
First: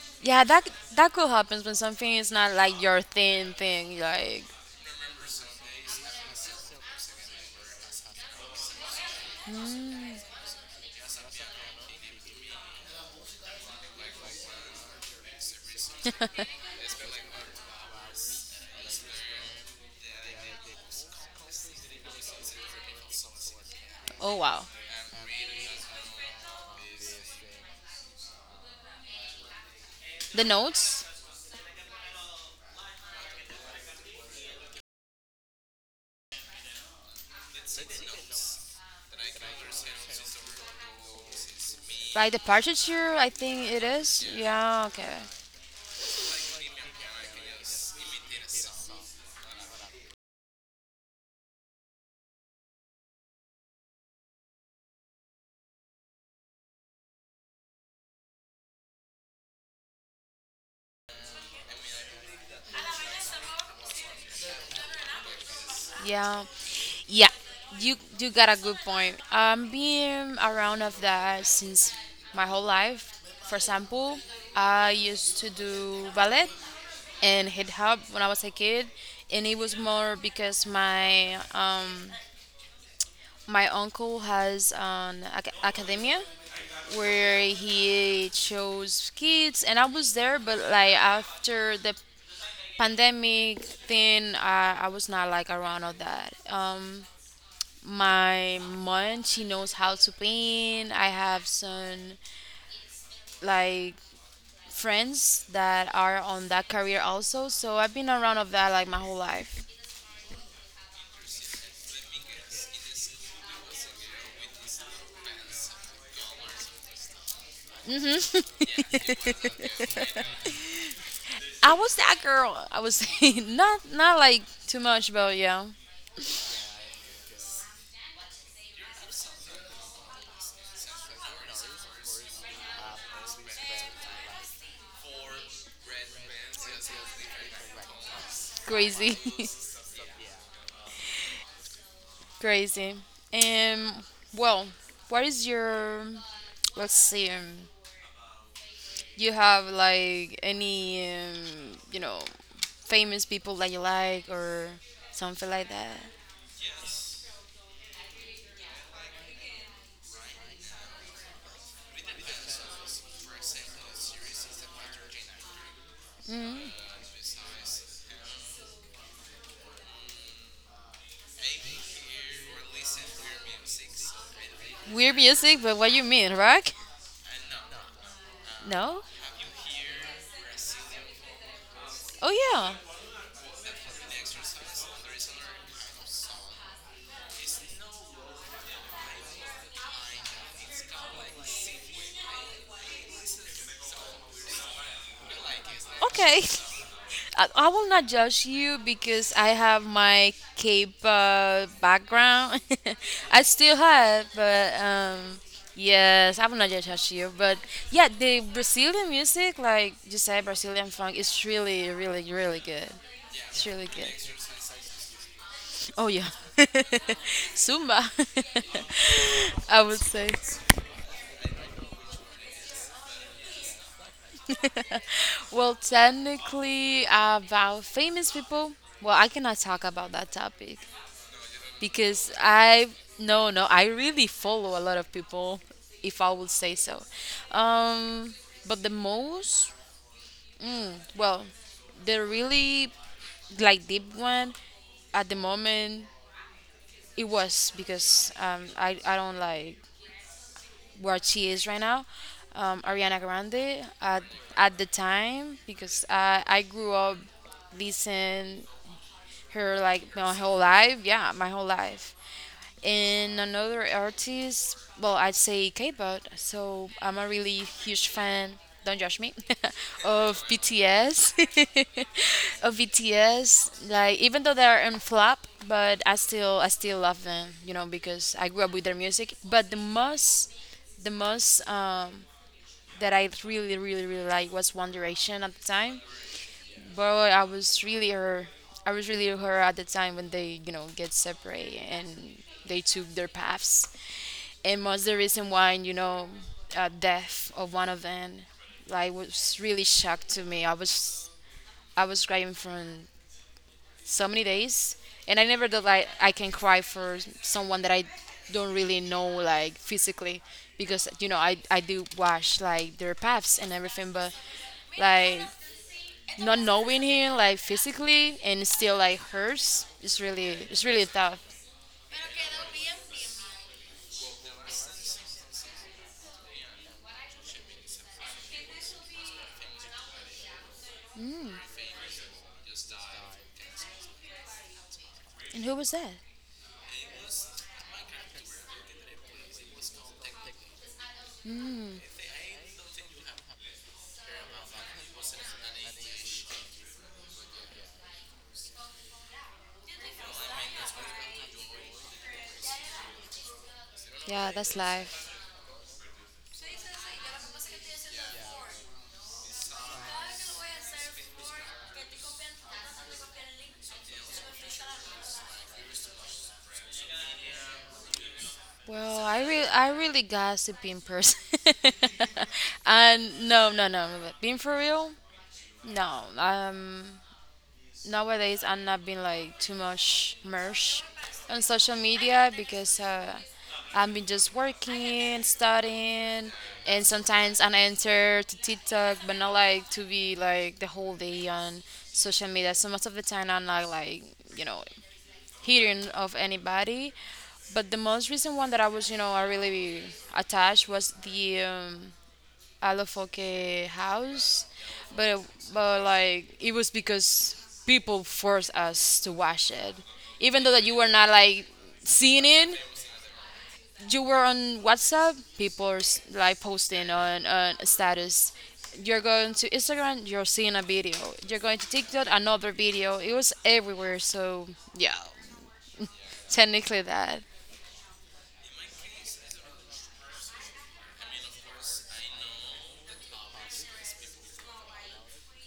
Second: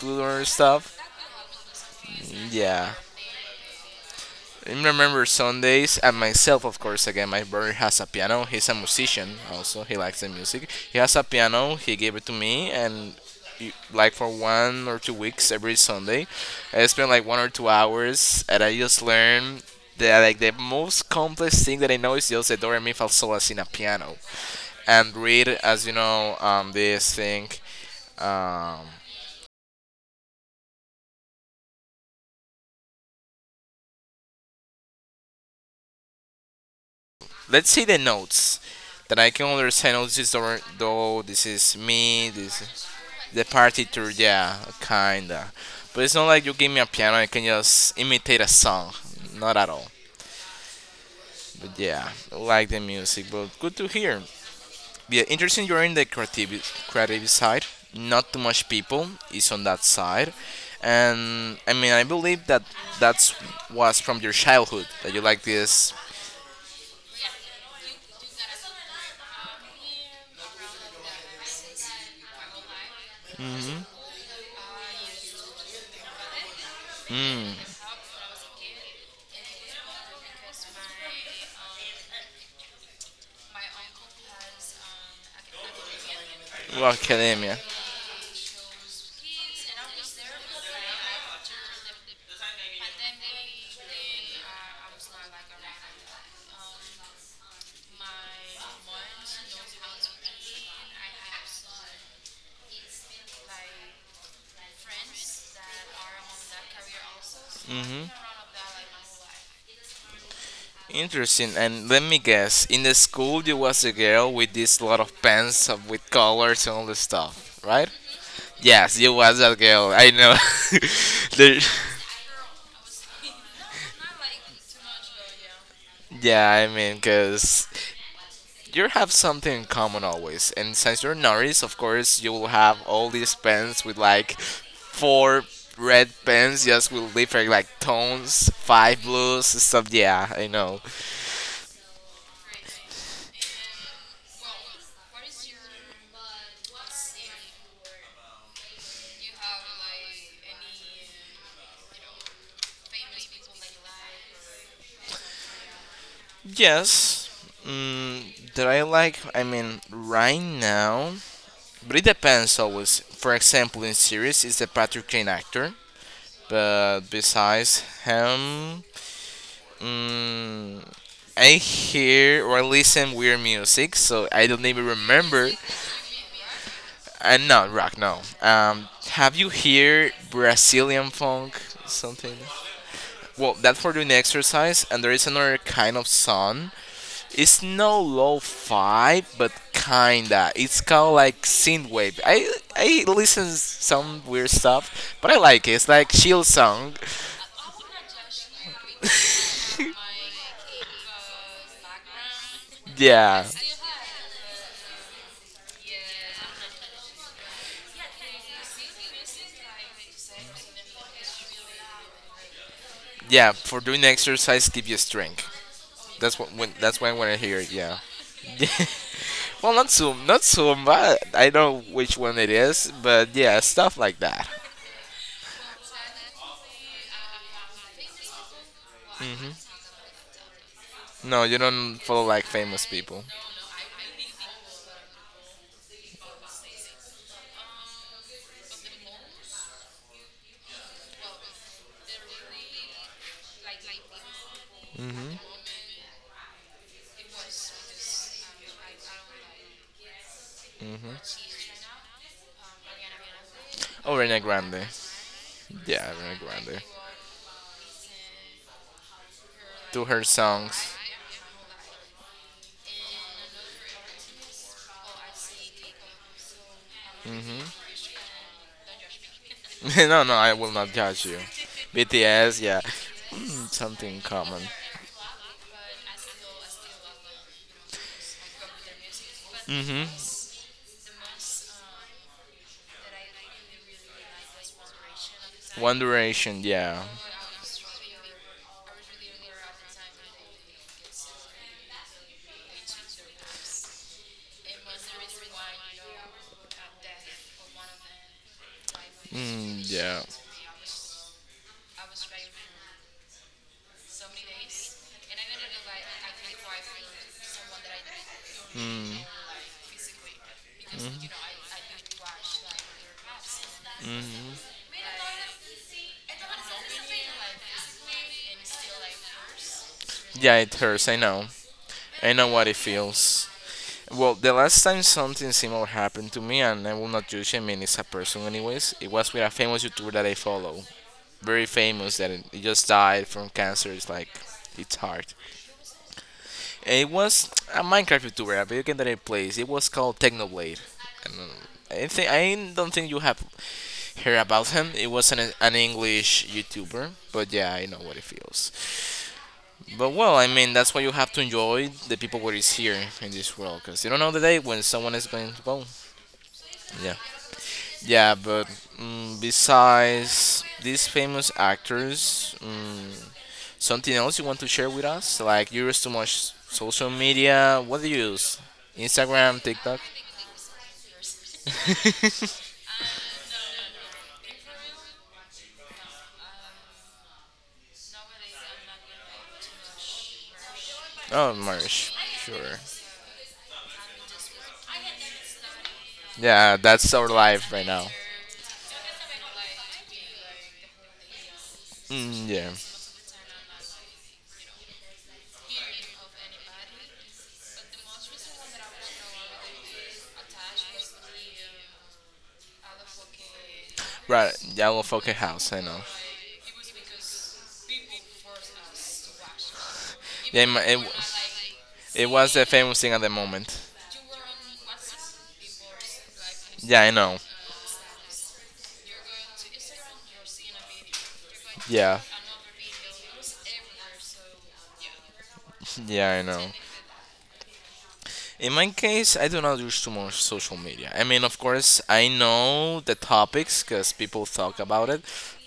Speaker 1: do other
Speaker 2: Yeah, that
Speaker 1: stuff.
Speaker 2: that could happen when something is not like
Speaker 1: Yeah.
Speaker 2: your thing thing. Like,
Speaker 1: I remember Sundays, and myself, of course, again, my brother has a piano. He's a musician also. He likes the
Speaker 2: mm,
Speaker 1: music. He has a piano. He gave it to me, and like for 1 or 2 weeks every Sunday, I spent like 1 or 2 hours, and I just learned that like the most complex thing that I know is just the do re mi fa sol la si in a piano,
Speaker 2: oh wow,
Speaker 1: and read as you know this thing. Um,
Speaker 2: the notes.
Speaker 1: let's see the notes that I can understand. Oh, this is do, do. This is mi.
Speaker 2: Like the
Speaker 1: This.
Speaker 2: partiture, I
Speaker 1: The
Speaker 2: think it
Speaker 1: partiture,
Speaker 2: is.
Speaker 1: yeah,
Speaker 2: Yeah, okay.
Speaker 1: kinda. But it's not like you give me a piano, I can just imitate a song. Not at all. But yeah, I like the music, but good to hear. Yeah, interesting you're in the creative side. Not too much people is on that side. And I mean, I believe that that's was from your childhood that you like this.
Speaker 2: Yeah, yeah, you got a good point. Being around of that since my whole life. For
Speaker 1: Mm-hmm.
Speaker 2: example, I used to do ballet and
Speaker 1: Mm,
Speaker 2: hip hop when I was a kid, and it was more because my uncle has an academia
Speaker 1: well,
Speaker 2: where
Speaker 1: academia.
Speaker 2: he shows kids, and I was there, but like after the pandemic thing, I was not like around all that. My mom, she knows how to paint. I have some like friends that are on that career also, so I've been
Speaker 1: Mm-hmm.
Speaker 2: around of that like my whole life.
Speaker 1: Interesting. And let me guess, in the school you was a girl with this lot of with colors and all the stuff, right?
Speaker 2: Hmm.
Speaker 1: Yes, you was that girl. I know. There-
Speaker 2: I was that girl, I was, not like too much, but yeah.
Speaker 1: yeah, I mean, cause you have something in common always, and since you're Norris, of course, you will have all these pens with like four red pens just with different like tones, five
Speaker 2: Crazy.
Speaker 1: blues, stuff. Yeah, I know.
Speaker 2: Crazy. And, well, what is your let's see. You have like any famous people that you like or something like that?
Speaker 1: Yes. Mm, that I like. I mean, right now. But it depends always. For example, in series, it's a Patrick Kane actor.
Speaker 2: Mm.
Speaker 1: But besides him, mm, I hear or listen weird music, so I don't even
Speaker 2: Weird
Speaker 1: remember.
Speaker 2: music, but what you mean, rock?
Speaker 1: And not rock, no.
Speaker 2: No?
Speaker 1: Have you heard Brazilian funk?
Speaker 2: Oh
Speaker 1: Something.
Speaker 2: yeah.
Speaker 1: Well, that's for doing exercise, and there is another kind of song. It's no lo-fi, but kinda. It's kind of like synthwave. I listen some weird stuff, but I like it. It's like
Speaker 2: Okay.
Speaker 1: chill song.
Speaker 2: I will not judge you because I have my Cape background. I
Speaker 1: Yeah,
Speaker 2: still have, but yes, I will not judge you. But yeah, the Brazilian music, like you said, Brazilian funk, is really, really, really good.
Speaker 1: yeah.
Speaker 2: It's
Speaker 1: For
Speaker 2: really
Speaker 1: doing
Speaker 2: good.
Speaker 1: exercise, give you strength.
Speaker 2: Oh yeah.
Speaker 1: That's what when that's when when I hear it.
Speaker 2: Zumba.
Speaker 1: Yeah. Well,
Speaker 2: I
Speaker 1: not
Speaker 2: would
Speaker 1: Zoom,
Speaker 2: say.
Speaker 1: not Zoom, but I know which one it is. But yeah, stuff like that.
Speaker 2: Well, technically, about famous people, well, I
Speaker 1: Hmm.
Speaker 2: cannot talk about that topic
Speaker 1: No, you don't follow
Speaker 2: because
Speaker 1: like famous people.
Speaker 2: no, no, I really follow a lot of people, if I would say so. Um, but the most, mm, well, the really like deep one at the
Speaker 1: Hmm.
Speaker 2: moment, it was because I don't like where she is right now, Ariana Grande
Speaker 1: Oh, Rena
Speaker 2: at
Speaker 1: Grande.
Speaker 2: the time because
Speaker 1: Yeah, Rena
Speaker 2: I
Speaker 1: Grande.
Speaker 2: grew up listening her
Speaker 1: Do
Speaker 2: like
Speaker 1: her
Speaker 2: my whole
Speaker 1: songs.
Speaker 2: life. Yeah, my whole life. And another artist, well, I'd say K-pop. So I'm a really
Speaker 1: Hmm.
Speaker 2: huge fan. Don't judge me.
Speaker 1: No, no,
Speaker 2: Of
Speaker 1: I will not judge
Speaker 2: BTS.
Speaker 1: you. BTS,
Speaker 2: Of
Speaker 1: yeah.
Speaker 2: BTS.
Speaker 1: Mm,
Speaker 2: Like
Speaker 1: something
Speaker 2: even though
Speaker 1: common.
Speaker 2: they're in flop, but I still love them. You know, because I grew up with their music. But the
Speaker 1: Hmm.
Speaker 2: most the most um, that I really really really like was One Direction at the
Speaker 1: One
Speaker 2: time,
Speaker 1: Direction, yeah.
Speaker 2: but I was really her. I was really her at the time when they, you know, get separate and they took their paths. And was the reason why, you know, death of one of them like was
Speaker 1: Mm,
Speaker 2: really
Speaker 1: yeah.
Speaker 2: shocked to me. I was crying for so many days, and I never thought like I can cry for someone that I don't really
Speaker 1: Mm,
Speaker 2: know like physically, because you know I do watch like their paths and everything, but
Speaker 1: mhm.
Speaker 2: like not knowing him like physically and still like hurts. It's really,
Speaker 1: Yeah, it
Speaker 2: it's
Speaker 1: hurts.
Speaker 2: really
Speaker 1: I
Speaker 2: tough.
Speaker 1: know. I know what it feels. Well, the last time something similar happened to me, and I will not judge him, I mean, it's a person, anyways. It was with a famous YouTuber that I follow. Very famous, that he just died from cancer. It's like, it's hard.
Speaker 2: And who was that?
Speaker 1: It was a Minecraft YouTuber, a video game that I plays. It was called Technoblade. And I don't think you have heard about him. It was an English YouTuber, but yeah, I know what it feels. But well, I mean, that's why you have to enjoy the people what is here in this world, because you don't know the
Speaker 2: Yeah,
Speaker 1: day
Speaker 2: that's
Speaker 1: when someone is
Speaker 2: life.
Speaker 1: going to go. Yeah. Yeah, but mm, besides these famous actors, mm, something else you want to share with us? Like you use too much social media. What do you use?
Speaker 2: Well, i
Speaker 1: Instagram,
Speaker 2: really i
Speaker 1: TikTok.
Speaker 2: really gossip in person. And no, but being for real, no. Nowadays I'm not being like too much merged
Speaker 1: Oh,
Speaker 2: on social
Speaker 1: Marsh.
Speaker 2: media
Speaker 1: Sure.
Speaker 2: because I've been just working, studying,
Speaker 1: Yeah,
Speaker 2: and
Speaker 1: that's our
Speaker 2: sometimes I
Speaker 1: life right now.
Speaker 2: enter to TikTok, but not like to be like the whole day on
Speaker 1: Mm,
Speaker 2: social
Speaker 1: yeah.
Speaker 2: media. So most of the time I'm not like you know hearing of anybody. But the most recent one that I really attached was the Alofoque
Speaker 1: Right.
Speaker 2: house,
Speaker 1: Yeah, well, fucking
Speaker 2: but
Speaker 1: house. I know.
Speaker 2: like it was because people forced us to watch it, even
Speaker 1: Yeah, it,
Speaker 2: though
Speaker 1: ma-
Speaker 2: that
Speaker 1: it,
Speaker 2: you were
Speaker 1: w-
Speaker 2: not like
Speaker 1: It
Speaker 2: seeing
Speaker 1: was the
Speaker 2: it.
Speaker 1: famous thing at the moment.
Speaker 2: You were on WhatsApp. People are like
Speaker 1: Yeah,
Speaker 2: posting
Speaker 1: I know.
Speaker 2: on status. You're going to Instagram. You're seeing a video. You're going to
Speaker 1: Yeah.
Speaker 2: TikTok. Another video. It was everywhere. So yeah,
Speaker 1: Yeah, I know.
Speaker 2: technically that.
Speaker 1: In my case, I do not use too much social media. I mean, of course, I know the topics because people talk about it,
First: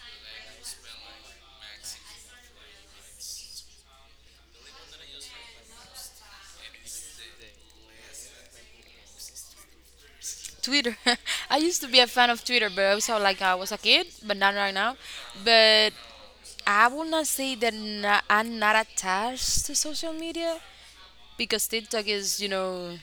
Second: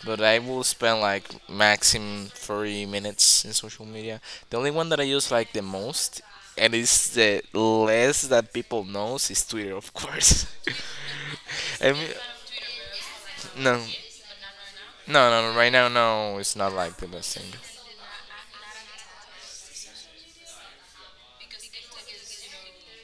Speaker 1: but I will spend like maximum 30 minutes in social media. The only one that I use like the most and it's the less that people knows is Twitter, of course.
Speaker 2: Twitter. I used to
Speaker 1: I
Speaker 2: be a
Speaker 1: mean,
Speaker 2: fan of Twitter, but also like I was a
Speaker 1: no,
Speaker 2: kid, but not right now.
Speaker 1: no, no, no, right now,
Speaker 2: But
Speaker 1: no, it's not
Speaker 2: I
Speaker 1: like the
Speaker 2: would not
Speaker 1: best thing.
Speaker 2: say that na I'm not attached to social media because TikTok is, you know,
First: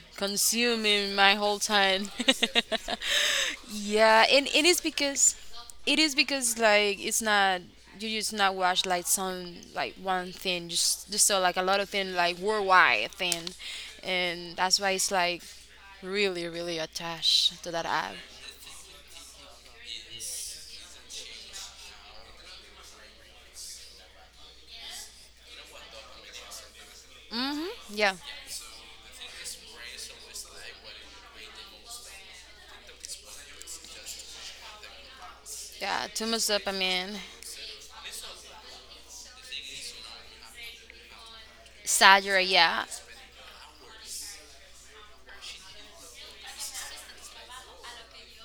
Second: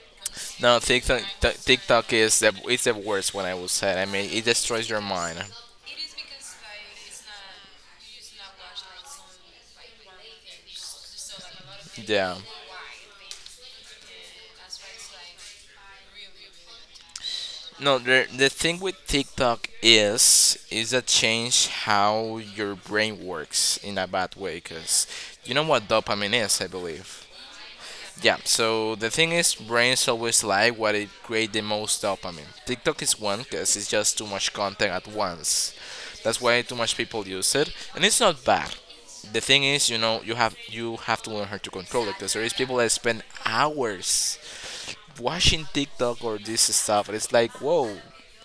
Speaker 1: No,
Speaker 2: consuming my whole time.
Speaker 1: TikTok is the it's the worst one I will say. I
Speaker 2: Yeah,
Speaker 1: mean, it
Speaker 2: and it is
Speaker 1: destroys your
Speaker 2: because
Speaker 1: mind.
Speaker 2: like it's not, you just not watch like some like one thing, just so like a lot of things, like
Speaker 1: Yeah.
Speaker 2: worldwide thing, and that's why it's like really really attached to that
Speaker 1: No,
Speaker 2: app.
Speaker 1: the thing with TikTok is that change how your brain works in a bad way because you know what dopamine is, I believe.
Speaker 2: Mhm. Yeah.
Speaker 1: Yeah, so the thing is, brains always like what it create the most dopamine. TikTok is one because it's just too much content at once.
Speaker 2: Yeah. Too
Speaker 1: That's
Speaker 2: much
Speaker 1: why too much
Speaker 2: dopamine.
Speaker 1: people use it, and it's not bad. The thing is, you know, you have to learn how to control it because there
Speaker 2: Saturate.
Speaker 1: is people
Speaker 2: Yeah.
Speaker 1: that spend hours watching TikTok or this stuff, and it's like, whoa.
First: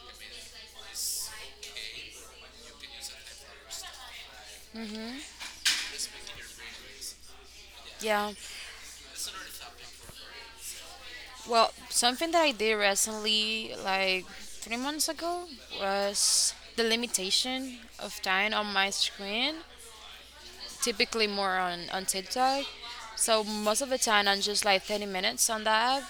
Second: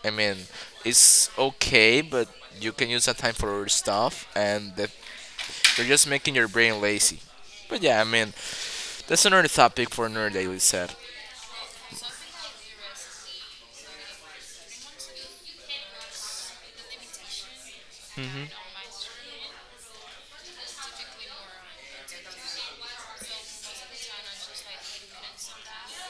Speaker 1: I mean, it's okay, but you can use that time for other stuff, and that they're just making your brain lazy. But yeah, I
Speaker 2: Yeah.
Speaker 1: mean, that's another topic for another day, we said.
Speaker 2: Well, something that I did recently, like 3 months ago, was the limitation of time on my screen, typically more on TikTok. So most of the time, I'm just like 30 minutes on that app.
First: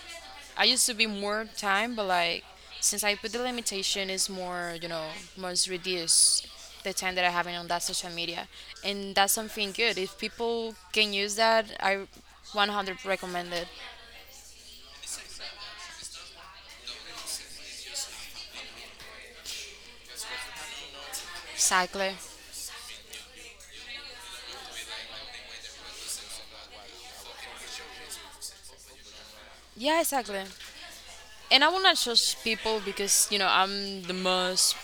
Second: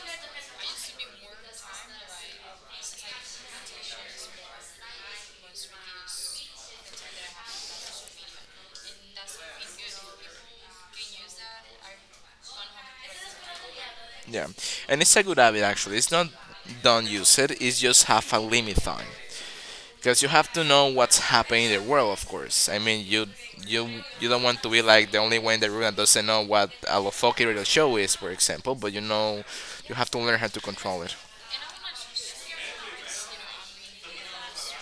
Speaker 2: I used to be more time, but like since I put the limitation, it's more, you know, must reduce the time that I have on that social media. And that's something good. If people can use that, I 100 recommend it.
Speaker 1: Yeah, and it's a good habit actually. It's not don't use it. It's just have a limit time. Because you have to know what's happening in the world,
Speaker 2: Exactly.
Speaker 1: of course. I mean, you you don't want to be like the only one in the room that doesn't know what a lofoki radio show is for example, but you know you
Speaker 2: Yeah,
Speaker 1: have to learn
Speaker 2: exactly.
Speaker 1: how to control it.
Speaker 2: And I will not judge people because you know I'm the most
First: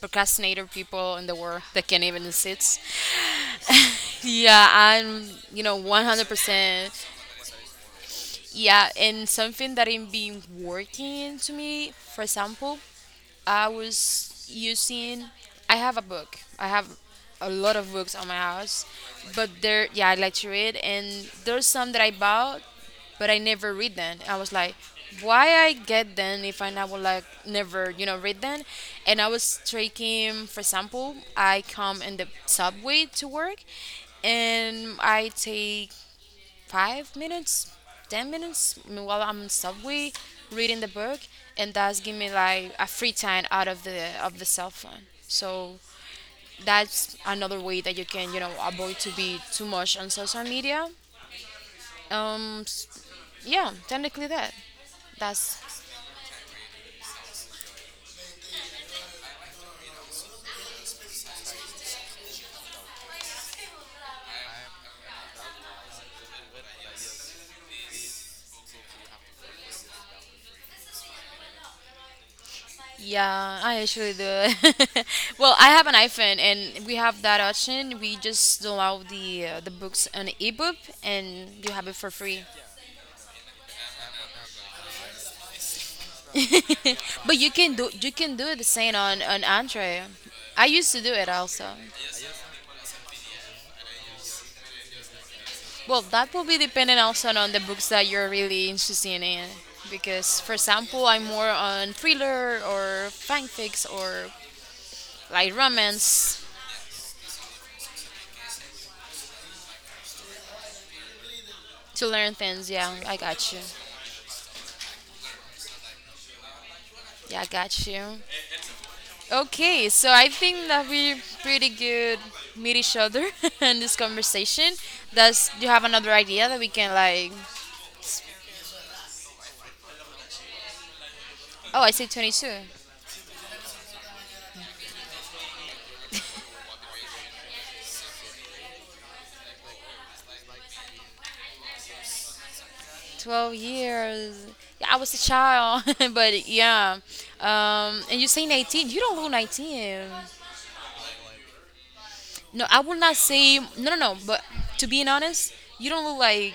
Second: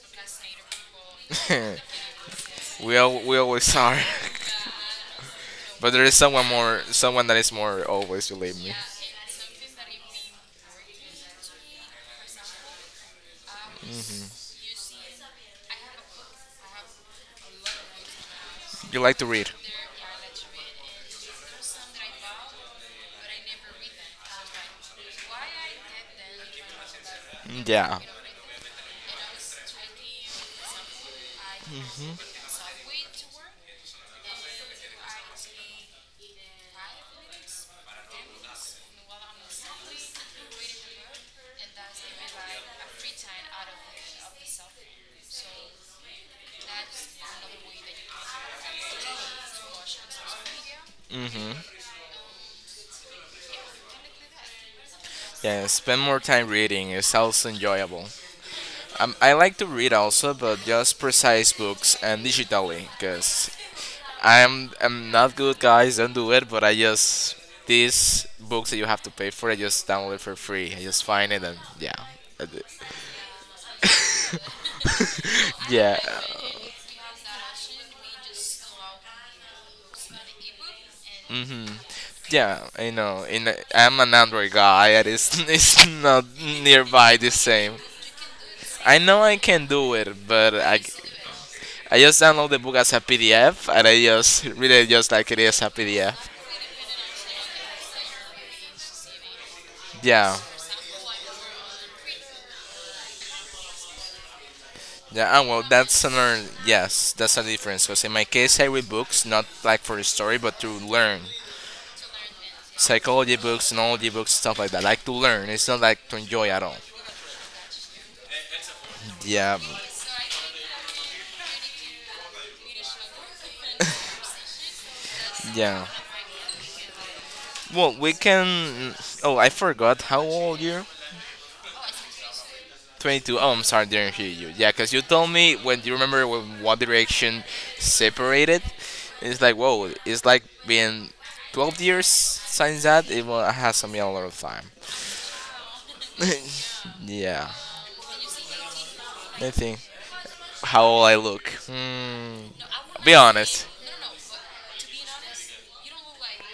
Speaker 2: procrastinator people in the world that can even sit.
Speaker 1: We always are.
Speaker 2: Yeah, I'm, you know,
Speaker 1: But there is someone more,
Speaker 2: 100%.
Speaker 1: someone that is more always, believe me.
Speaker 2: Yeah, and something that has been working to me, for example, I was using. I have a book. I have a lot of books on my house,
Speaker 1: You like to
Speaker 2: but
Speaker 1: read,
Speaker 2: there, yeah, I like to read, and there's some that I bought, but I never read them. I was like, why I get them if I never,
Speaker 1: yeah.
Speaker 2: you know, read them? And I was taking, for example, I come in the subway to work, and I take 5 minutes, 10 minutes while I'm on subway reading the book, and that's give me like a free time out of the cell phone. So that's another way that you can, you know, avoid to be too much on social media.
Speaker 1: Hmm.
Speaker 2: Um, s- yeah, technically that.
Speaker 1: Yeah,
Speaker 2: That's
Speaker 1: spend more time reading, it's also enjoyable. I like to read also but just precise books and digitally because I'm not good, guys. Don't do it. But I just these books that you have to pay for, I just download it for free. I just find it and yeah, I d-
Speaker 2: yeah, I actually do it. Well, I have an
Speaker 1: yeah,
Speaker 2: iPhone, and we have that option. We just download the books on ebook, and
Speaker 1: mm-hmm.
Speaker 2: you have it for free.
Speaker 1: Yeah. I know. I'm an Android guy. It's it's not nearby the
Speaker 2: But you can
Speaker 1: same.
Speaker 2: do, you can do the same
Speaker 1: I know I
Speaker 2: on
Speaker 1: can do
Speaker 2: Andre.
Speaker 1: it, but
Speaker 2: I used to do it also.
Speaker 1: I just download the book as a PDF and I just read it just like it is a
Speaker 2: Well,
Speaker 1: PDF.
Speaker 2: that will be dependent also on the books that you're really interested in.
Speaker 1: Yeah.
Speaker 2: Because, for example, I'm more on thriller or fanfics or
Speaker 1: Yeah, ah,
Speaker 2: like
Speaker 1: well, that's another,
Speaker 2: romance
Speaker 1: yes, that's a difference. Because in my case, I read books, not like for a story, but to learn.
Speaker 2: to learn things. Yeah, I
Speaker 1: Psychology
Speaker 2: got you.
Speaker 1: books, knowledge books, stuff like that. Like to learn. It's not like to enjoy at all.
Speaker 2: Yeah, I got you.
Speaker 1: Yeah,
Speaker 2: Okay, so I think that we pretty good meet each other in this conversation. Does do you have
Speaker 1: yeah.
Speaker 2: another idea that we can like?
Speaker 1: Well, we can. Oh, I forgot. How old you?
Speaker 2: Oh, I say 22.
Speaker 1: 22. Oh, I'm sorry, didn't hear you. Yeah, because you told me when you remember when One Direction separated. It's like, whoa, it's like being 12 years since that.
Speaker 2: 12
Speaker 1: Has some a lot of
Speaker 2: years.
Speaker 1: time.
Speaker 2: Yeah, I was a child, but yeah.
Speaker 1: Yeah,
Speaker 2: And you say 19, you don't look
Speaker 1: I think.
Speaker 2: 19.
Speaker 1: How will I look? Hmm,
Speaker 2: No, I would
Speaker 1: be
Speaker 2: not say,
Speaker 1: honest.
Speaker 2: no, no, no, but to be honest, you don't look like,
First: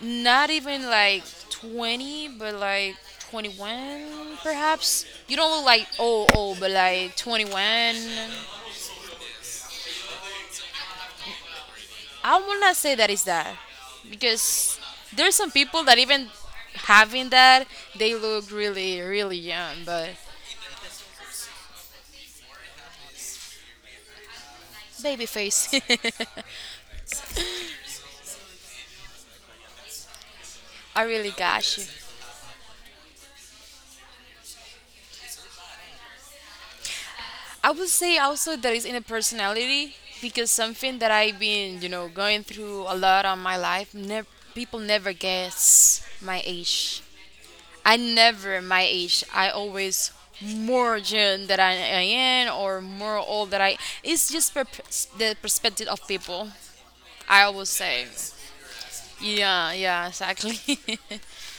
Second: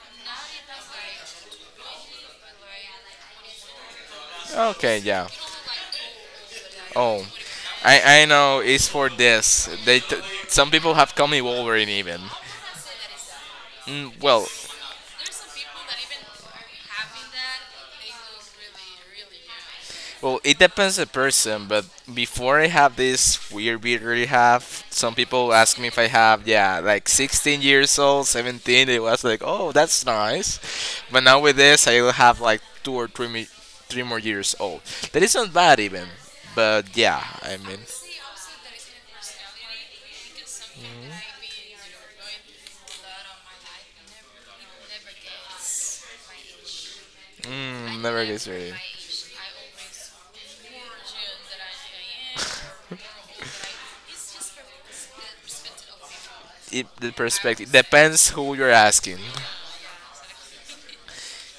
Speaker 2: not even like 20, but like 21,
Speaker 1: Okay,
Speaker 2: perhaps.
Speaker 1: yeah.
Speaker 2: You don't look like old, old, but like
Speaker 1: Oh,
Speaker 2: 21.
Speaker 1: I know it's for this. Some people have called me Wolverine even.
Speaker 2: I would not say that is that
Speaker 1: Mm, well,
Speaker 2: because there's some people that even having that, they look really, really young, but
Speaker 1: Well, it depends the person, but before I have this weird beard I have, some
Speaker 2: baby
Speaker 1: people ask
Speaker 2: face.
Speaker 1: me if I have, yeah, like 16 years old, 17, it was like, oh, that's nice.
Speaker 2: I
Speaker 1: But
Speaker 2: really
Speaker 1: now with
Speaker 2: got you.
Speaker 1: this, I will have like 2 or 3, 3 more years old. That is not bad even, but yeah, I
Speaker 2: I
Speaker 1: mean,
Speaker 2: would say also there is inner personality because something that I've been, you know, going through a lot on my life. Never, people never guess my age. I
Speaker 1: never gets
Speaker 2: never
Speaker 1: ready.
Speaker 2: my age. I always more young that I am or more old that I. It's just the perspective of people.
Speaker 1: The
Speaker 2: I always
Speaker 1: perspective
Speaker 2: say,
Speaker 1: depends who you're asking.
Speaker 2: yeah, yeah, exactly.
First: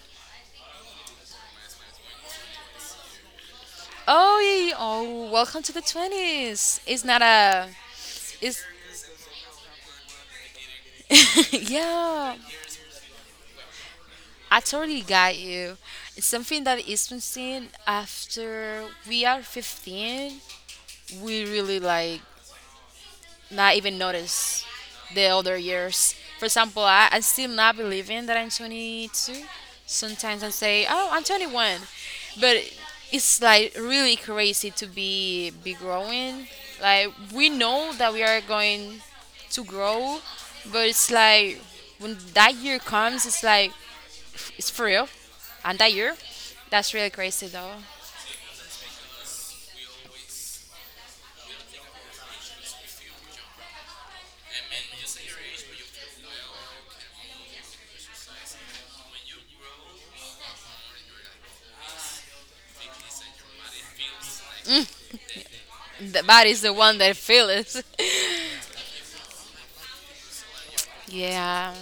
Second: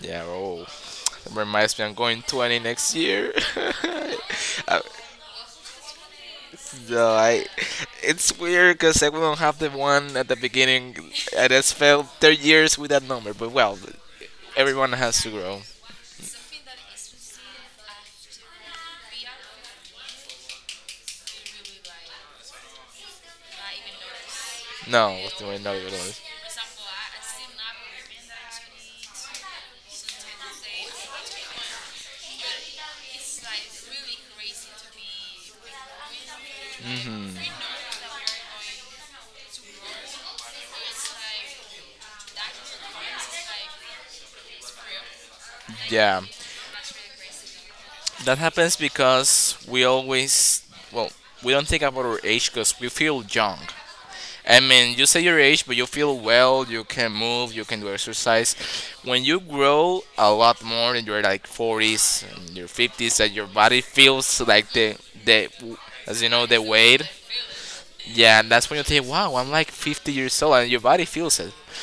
Speaker 1: Yeah. Oh, that reminds me. I'm going 20 next year.
Speaker 2: Oh, yeah,
Speaker 1: I,
Speaker 2: oh, welcome to the 20s. It's
Speaker 1: no,
Speaker 2: not
Speaker 1: I.
Speaker 2: a.
Speaker 1: It's
Speaker 2: It's
Speaker 1: weird because I don't have the one at the beginning. I just felt 30
Speaker 2: yeah.
Speaker 1: years with that number. But well,
Speaker 2: I
Speaker 1: everyone
Speaker 2: totally
Speaker 1: has to
Speaker 2: got
Speaker 1: grow.
Speaker 2: you. It's something that is missing after we are 15. We really like not even notice
Speaker 1: No,
Speaker 2: the other
Speaker 1: no, no, no.
Speaker 2: years. For example, I still not believing that I'm 22. Sometimes I say, oh, I'm 21. But it's like really crazy to be growing. Like we know that we are going to grow, but it's like when that year comes, it's like it's for real. And that year,
Speaker 1: Yeah.
Speaker 2: that's really crazy though.
Speaker 1: That happens because we always, well, we don't think about our age because we feel young. I mean, you say your age, but you feel well, you can move, you can do exercise. When you grow a lot more in your like 40s and your 50s, that your body feels like the as
Speaker 2: The
Speaker 1: you know, the
Speaker 2: body's the one
Speaker 1: weight.
Speaker 2: that feels it.
Speaker 1: Yeah, and that's when you think, wow, I'm like 50 years old, and your body feels it.
Speaker 2: Yeah.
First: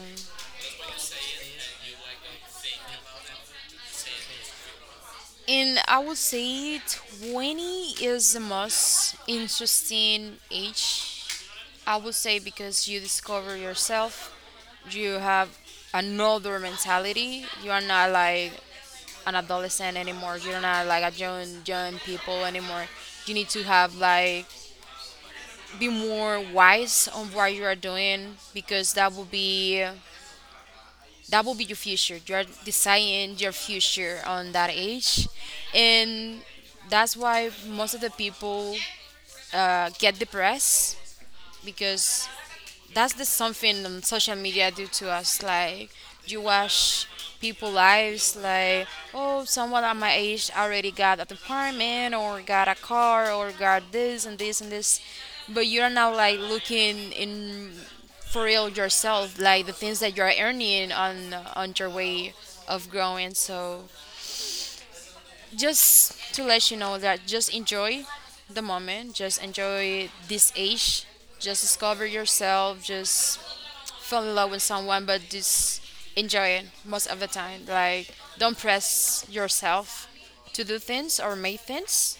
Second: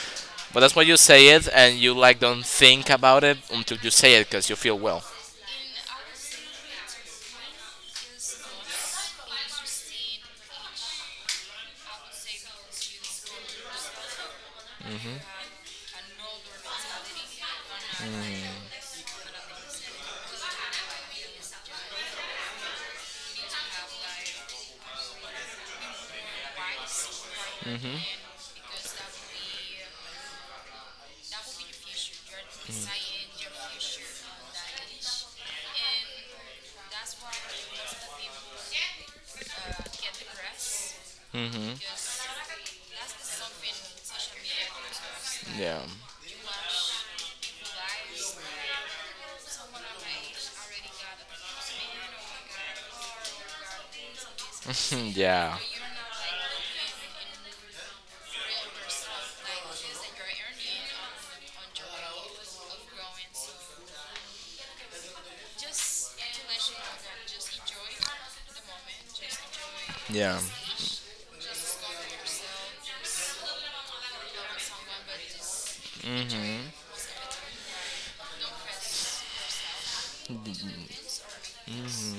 Speaker 1: But that's why you say it, and you like don't think about it until you say it because you feel well.
Speaker 2: And I would say 20 is the most interesting age. I would say because you discover yourself, you have another mentality. You are not like an adolescent anymore. You're not like a young young people anymore. You need to have like be more wise on what you are doing because that will be your future. You are deciding your future on that age, and that's why most of the people get depressed
Speaker 1: Hmm.
Speaker 2: because that's the something social media do to us.
Speaker 1: Yeah.
Speaker 2: Like you watch people lives like, oh, someone at my age already got an apartment or got a car or got this and this and this,
Speaker 1: Yeah.
Speaker 2: but you're now like looking in for real yourself like the things that you're earning on your way of growing. So just to let you know that just enjoy the moment, just enjoy
Speaker 1: Yeah.
Speaker 2: this age, just discover yourself, just fall in love with someone, but just enjoy it
Speaker 1: Mm-hmm.
Speaker 2: most of the time. Like, don't press yourself to do things or make things.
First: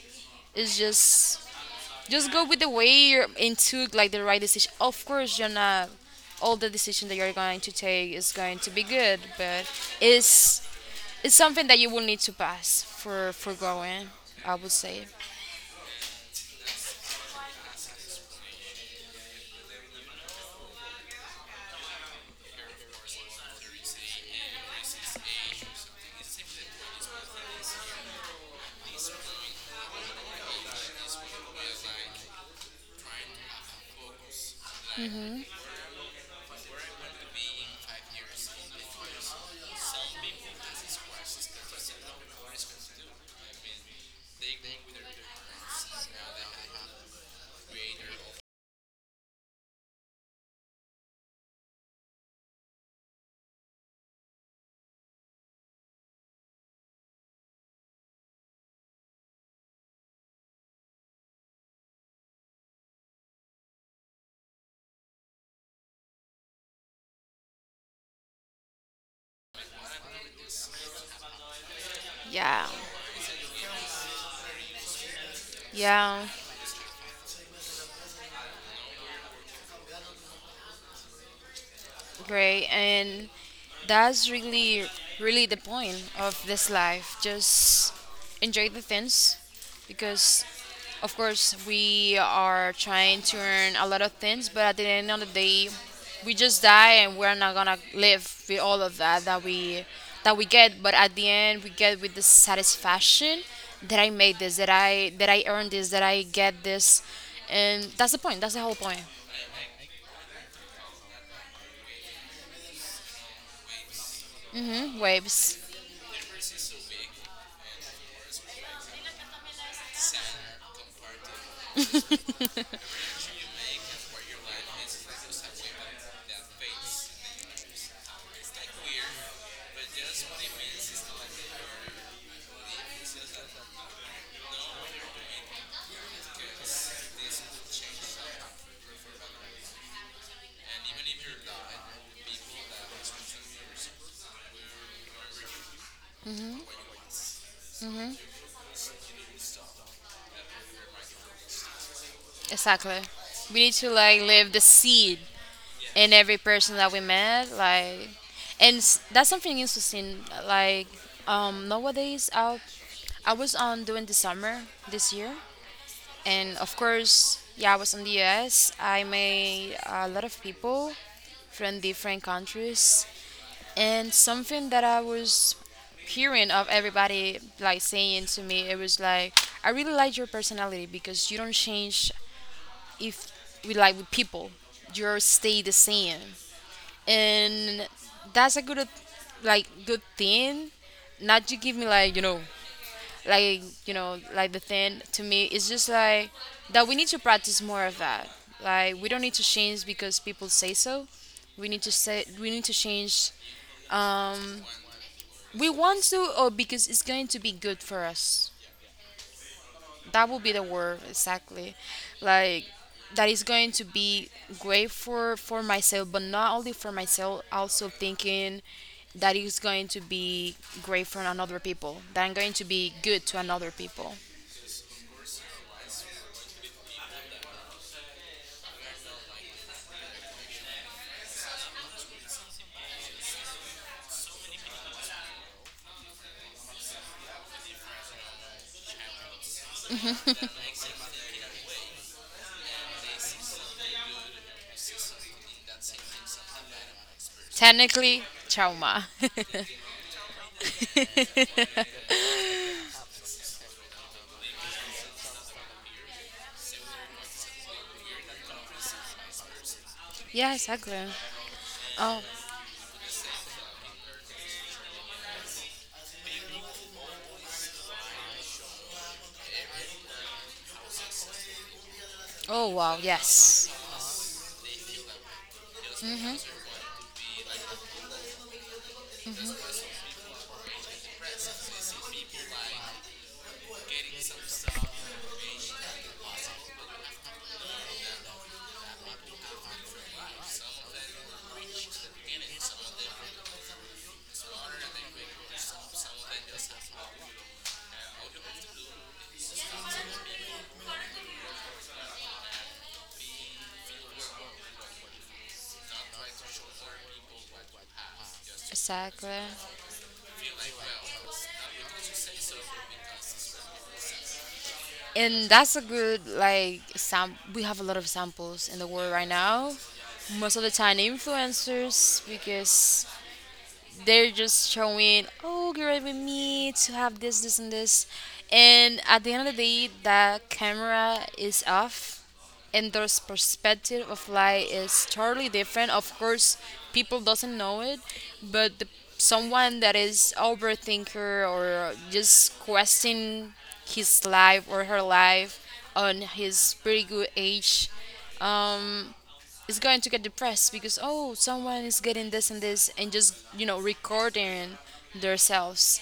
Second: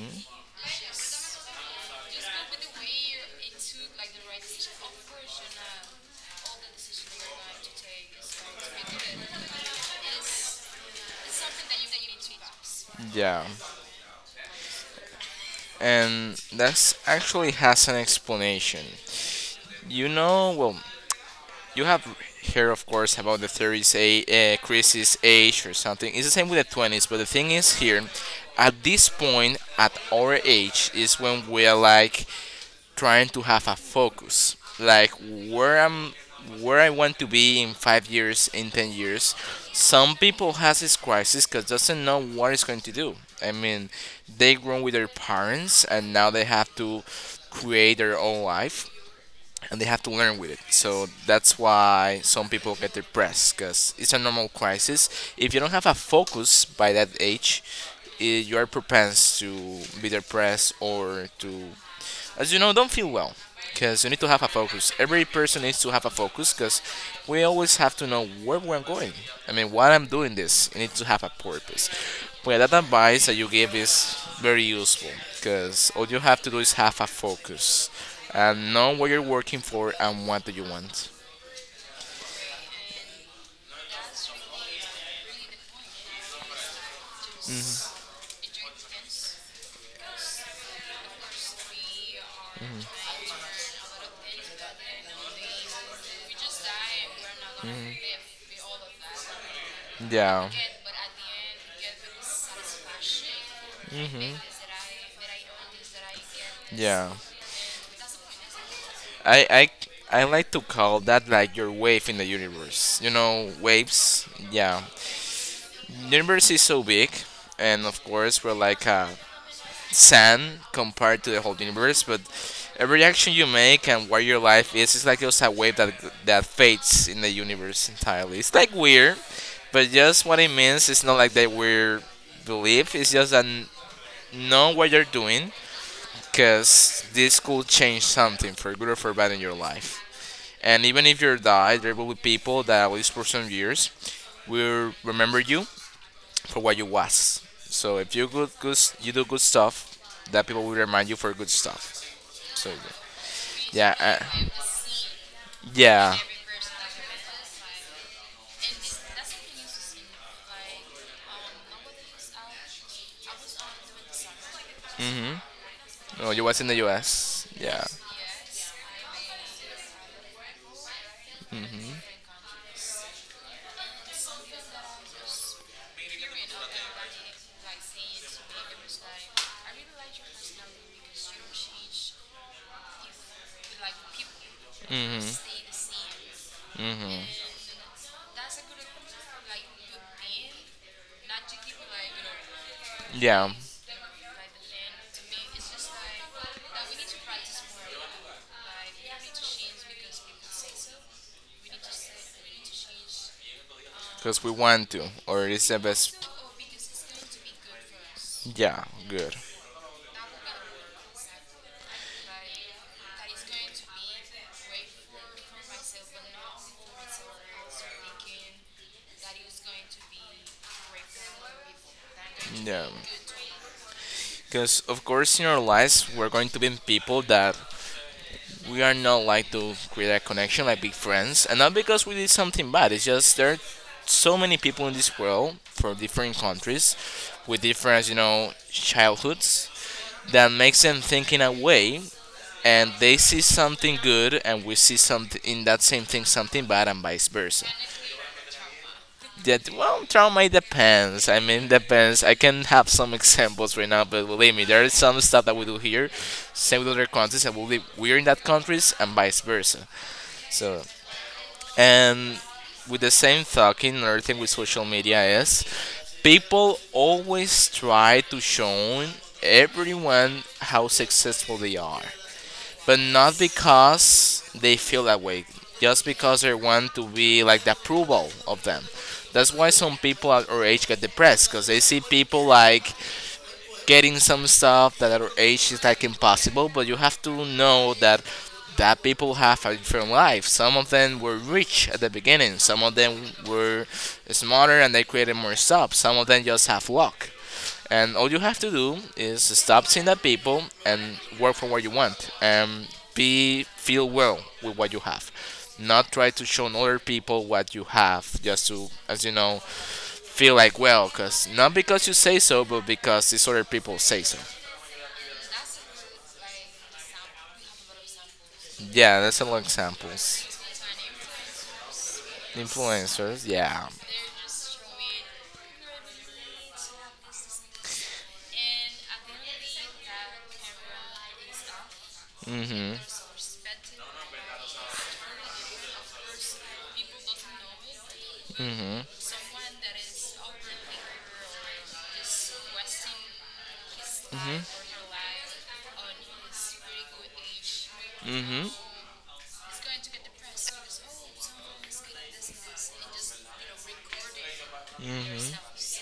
Speaker 2: It's just go with the way you're and took like the right decision. Of course, you're not all the decision that you're going to take is going to be good, but it's it's something that you will need to pass for
Speaker 1: Yeah.
Speaker 2: for going, I would say.
Speaker 1: And that's actually has an explanation. You know, well, you have heard, of course, about the 30s, a crisis age or something. It's the same with the 20s, but the thing is here, at this point, at our age, is when we are like trying to have a focus, like where I'm, where I want to be in 5 years, in 10 years. Some people has this crisis because doesn't know what it's going to do. I mean, they grown with their parents and now they have to create their own life and they have to learn with it. So that's why some people get depressed because it's a normal crisis. If you don't have a focus by that age, you are propensed to be depressed or to as you know, don't feel well because you need to have a focus. Every person needs to have a focus because we always have to know where we're going. I mean, why I'm doing this, you need to have a purpose. Well,
Speaker 2: Yeah,
Speaker 1: that advice that you give is very useful because all you
Speaker 2: yeah.
Speaker 1: have to do is have a focus and know what you're working for and what do you want.
Speaker 2: Great, and that's really, really the point of this life. Just enjoy the things because, of course, we are trying to earn a lot of things, but at the end of the day, we just die and we're not gonna live with all of that that we
Speaker 1: Yeah.
Speaker 2: get. But at the end, we get with the satisfaction that I
Speaker 1: Mhm.
Speaker 2: made this, that I earned this, that I get this,
Speaker 1: Yeah.
Speaker 2: and that's the point. That's the whole point.
Speaker 1: I, I I like to call that like your wave in the universe. You know, waves. Yeah,
Speaker 2: Hmm. Waves.
Speaker 1: universe is so big, and of course we're like sand compared to the whole universe. But every action you make and where your life is, it's like just a wave that fades in the universe entirely. It's like weird, but just what it means. It's not like that we're believe. It's just that know what you're doing, cause this could change something for good or for bad in your life. And even if you die, there will be people that at least for some years will remember you for what you was. So if you good, good you do good stuff, that people will remind you for good stuff. So
Speaker 2: Exactly. We need to
Speaker 1: yeah,
Speaker 2: like leave the seed in
Speaker 1: yeah.
Speaker 2: every person that we met. Like, and that's something interesting. Like, nowadays, I was on doing the summer this year,
Speaker 1: Mhm. No, you
Speaker 2: and
Speaker 1: was in
Speaker 2: of
Speaker 1: the
Speaker 2: course,
Speaker 1: U.S.
Speaker 2: yeah, I
Speaker 1: Yeah.
Speaker 2: was in the U.S. I made a lot of people from different countries, and something that I was hearing of everybody like saying to me, it was like, I really like your personality because you don't change. If we like with people, you
Speaker 1: Mhm.
Speaker 2: stay the same,
Speaker 1: Mhm.
Speaker 2: and that's a good like good thing. Not to give me like
Speaker 1: Yeah,
Speaker 2: like like, the thing to me is just like that we need to practice more of that. Like, we don't need to change because people say so. We need to say we need to change,
Speaker 1: because we
Speaker 2: um
Speaker 1: want to, or
Speaker 2: we
Speaker 1: it's the
Speaker 2: want
Speaker 1: best.
Speaker 2: to, or because it's going to be good for us.
Speaker 1: Yeah, good.
Speaker 2: That would be the word exactly. Like, that is going to be great for myself, but not only for myself, also thinking that is going to be great for another people, that I'm going to
Speaker 1: Yeah,
Speaker 2: be good to another people.
Speaker 1: because of course in our lives we're going to be people that we are not like to create a connection like big friends and not because we did something bad. It's just there are so many people in this world from different countries with different childhoods that makes them think in a way, and they see something good and we see something in that same thing something bad and vice versa.
Speaker 2: Technically, trauma.
Speaker 1: That, well, trauma, it depends. I mean, depends. I can have some examples right now, but believe me, there is some stuff that we do here, same with other countries, and we're in that countries and vice versa.
Speaker 2: Yeah,
Speaker 1: So,
Speaker 2: exactly. Oh,
Speaker 1: and with the same talking, another thing with social media is people always try to show everyone how successful they are,
Speaker 2: oh wow,
Speaker 1: but not
Speaker 2: yes,
Speaker 1: because they feel that way, just because they want to be like the approval of them. That's why some people at our age get depressed because they see people like getting some stuff that at our age is like impossible, but you have to know that that people have a different life. Some of them were rich at the beginning, some of them were smarter and they created more stuff. Some of them just have luck. And all you have to do is stop seeing that people and work for what you want and be feel well with what you have. Not try to show other people what you have just to as you
Speaker 2: exactly.
Speaker 1: know feel like well, cause not because you say so, but because these other people say so.
Speaker 2: And that's a good like sam, we have a lot of samples in the world
Speaker 1: Yeah,
Speaker 2: right
Speaker 1: that's a lot of
Speaker 2: now,
Speaker 1: examples.
Speaker 2: most of the time influencers, because
Speaker 1: Influencers, yeah.
Speaker 2: they're just showing, oh, get ready with me to have this, this, and this. And at the end of the day, that camera is off, and
Speaker 1: Hmm.
Speaker 2: their perspective of life is totally different. Of course, people doesn't know it, but the, someone that is overthinker or just questioning his
Speaker 1: Hmm.
Speaker 2: life or her life on his pretty good age,
Speaker 1: Hmm.
Speaker 2: um, is going to get depressed because, oh, someone is getting this and this and just recording
Speaker 1: Hmm.
Speaker 2: themselves.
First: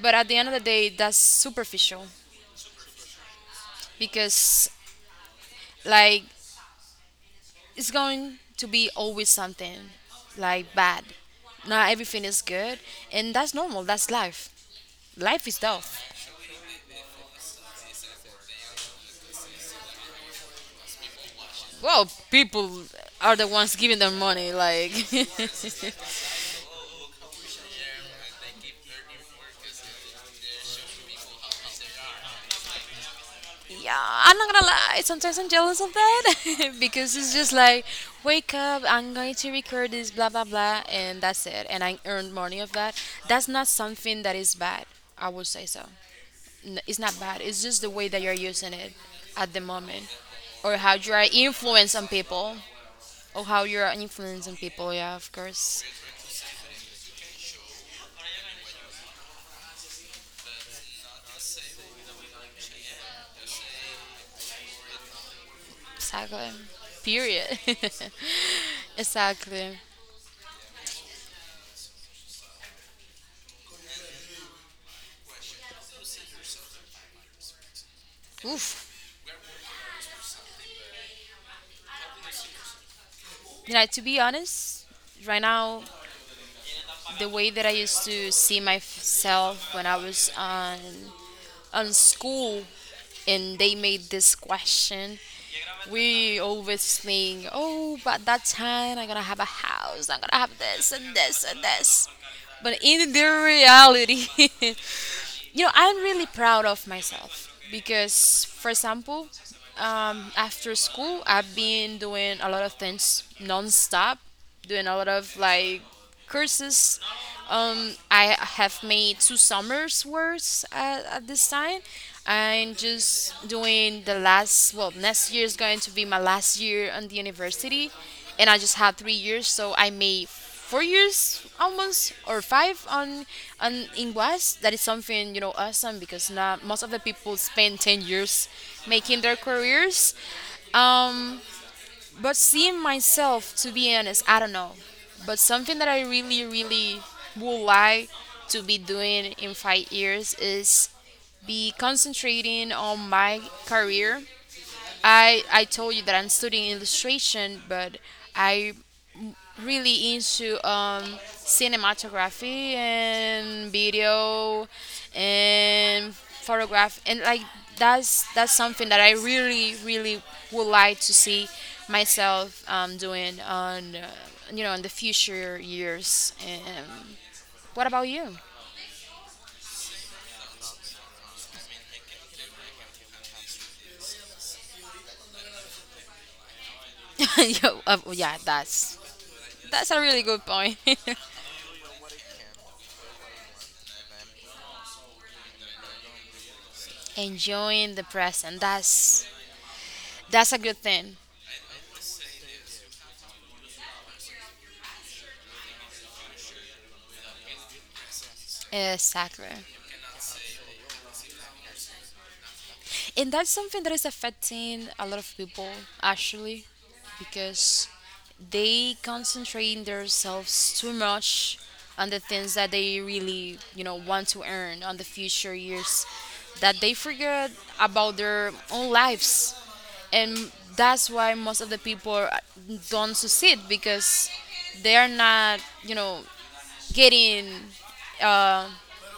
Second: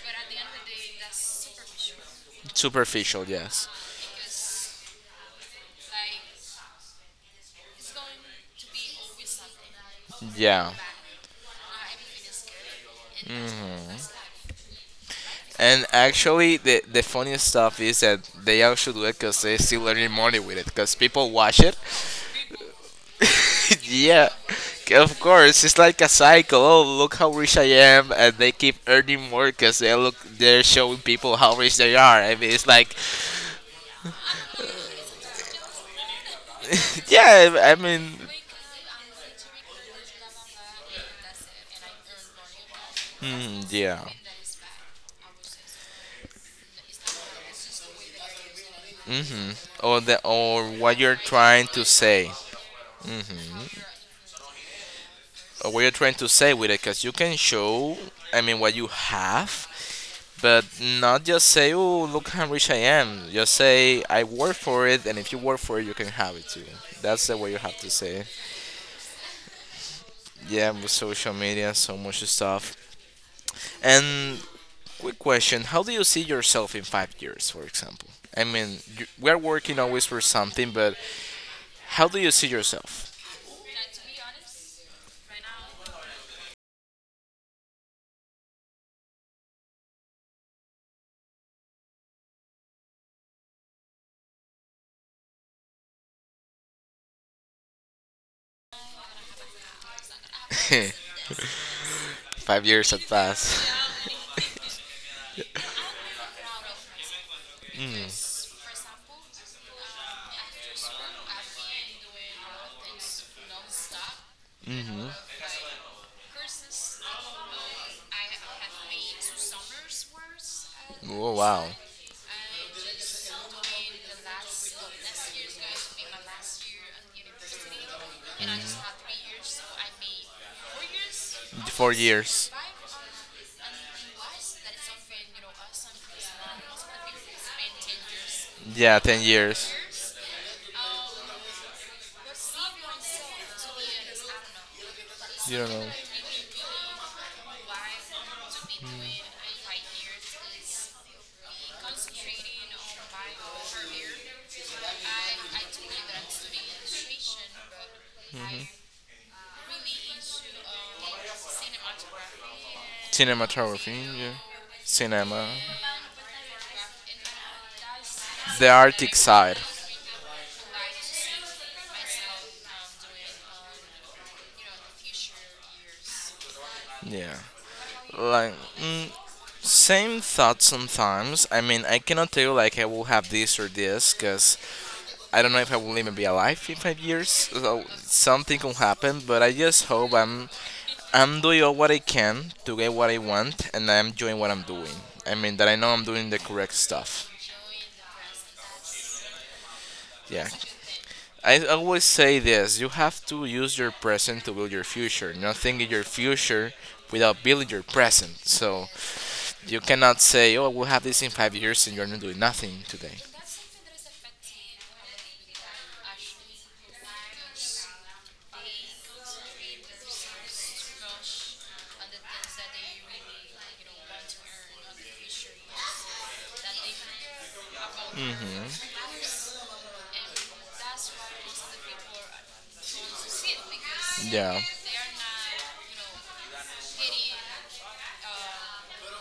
Speaker 2: But at the end of the day, that's superficial
Speaker 1: Superficial, yes.
Speaker 2: because, like, it's going to be always something
Speaker 1: Yeah.
Speaker 2: like bad. Not everything is good, and that's normal. That's life. Life is
Speaker 1: And
Speaker 2: tough.
Speaker 1: actually, the funniest stuff is that they actually do it because they're still earning money with it because people watch it.
Speaker 2: Well, people are the ones giving them
Speaker 1: Yeah,
Speaker 2: money, like.
Speaker 1: of course, it's like a cycle. Oh, look how rich I am, and they keep earning more because they look they're showing people how rich they are. I mean, it's like,
Speaker 2: Yeah, I'm not gonna lie. Sometimes I'm jealous of that because it's
Speaker 1: yeah,
Speaker 2: just
Speaker 1: I
Speaker 2: like,
Speaker 1: mean,
Speaker 2: wake up. I'm going to record this, blah blah blah, and that's it. And I earned money of that. That's
Speaker 1: mm,
Speaker 2: not
Speaker 1: yeah.
Speaker 2: something that is bad, I would say so. It's not bad. It's just the way that you're using it
Speaker 1: Mm-hmm.
Speaker 2: at the
Speaker 1: Or
Speaker 2: moment,
Speaker 1: the or
Speaker 2: or how
Speaker 1: what
Speaker 2: you
Speaker 1: you're
Speaker 2: are
Speaker 1: trying to
Speaker 2: influencing
Speaker 1: say.
Speaker 2: people, or how
Speaker 1: Mm-hmm.
Speaker 2: you are influencing people. Yeah, of
Speaker 1: Or what
Speaker 2: course.
Speaker 1: you're trying to say with it, because you can show. I mean, what you have. But not just say, "Oh, look how rich I am." Just say, "I work for it," and if you work for it, you can have it
Speaker 2: Exactly.
Speaker 1: too. That's the way you
Speaker 2: Period.
Speaker 1: have to say it.
Speaker 2: Exactly.
Speaker 1: Yeah, with social media, so much stuff. And quick question: how do you see yourself in 5 years, for example? I mean,
Speaker 2: Oof.
Speaker 1: we're working always for something, but how do you see yourself?
Speaker 2: You know, to be honest, right now, the way that I used to see myself when I was on school and they made this question, we always think, oh, but that time I'm gonna have a house, I'm gonna have this and this and this.
Speaker 1: five
Speaker 2: But
Speaker 1: years have
Speaker 2: in the
Speaker 1: passed.
Speaker 2: reality, you know, I'm really proud of myself because, for example, after school, I've been doing a lot of things nonstop, doing a lot of like courses. I have made two summers worth at
Speaker 1: Oh,
Speaker 2: this
Speaker 1: wow.
Speaker 2: time. I'm just doing the last, well, next year is going to be my last year on the university. And
Speaker 1: Mm,
Speaker 2: I just had 3 years, so I made 4 years
Speaker 1: Four
Speaker 2: almost or
Speaker 1: years.
Speaker 2: five on in West. That is something, you know, awesome because not most of the people spend 10 years
Speaker 1: Yeah, ten
Speaker 2: making their
Speaker 1: years.
Speaker 2: careers. Um, but seeing myself, to be honest, I don't know. But
Speaker 1: You don't
Speaker 2: something
Speaker 1: know.
Speaker 2: that I really, really would like to be doing in 5 years is be concentrating on my career. I told you that I'm studying illustration, but I really into cinematography and
Speaker 1: Cinematography. Yeah.
Speaker 2: video
Speaker 1: Cinema.
Speaker 2: and photograph and like, that's
Speaker 1: The
Speaker 2: something that I
Speaker 1: artistic side.
Speaker 2: really really would like to see myself doing on you know, in the future years. And
Speaker 1: Yeah.
Speaker 2: what about you?
Speaker 1: Like. Same thought sometimes. I mean, I cannot tell you like I will have this or this because I don't know if I will even be alive in 5 years.
Speaker 2: Yo,
Speaker 1: So
Speaker 2: yeah,
Speaker 1: something can happen, but I just
Speaker 2: that's a
Speaker 1: hope
Speaker 2: really
Speaker 1: I'm
Speaker 2: good point.
Speaker 1: I'm doing all what I can to get what I want, and I'm doing what I'm doing. I mean that I know I'm doing the correct stuff.
Speaker 2: Enjoying the present.
Speaker 1: Yeah.
Speaker 2: That's a good thing.
Speaker 1: I always say this: you have to use your present to build your future. Nothing in your future without building your present. So
Speaker 2: Exactly.
Speaker 1: you cannot say, "Oh, we'll have this in 5 years," and you're not doing nothing today.
Speaker 2: And that's something that is affecting a lot of people, actually, because they concentrating themselves too much on the things that they really you know want to earn on the future years, that they forget about their own lives, and that's why most of the people don't succeed because
Speaker 1: Yeah.
Speaker 2: they are not, you know, getting, uh,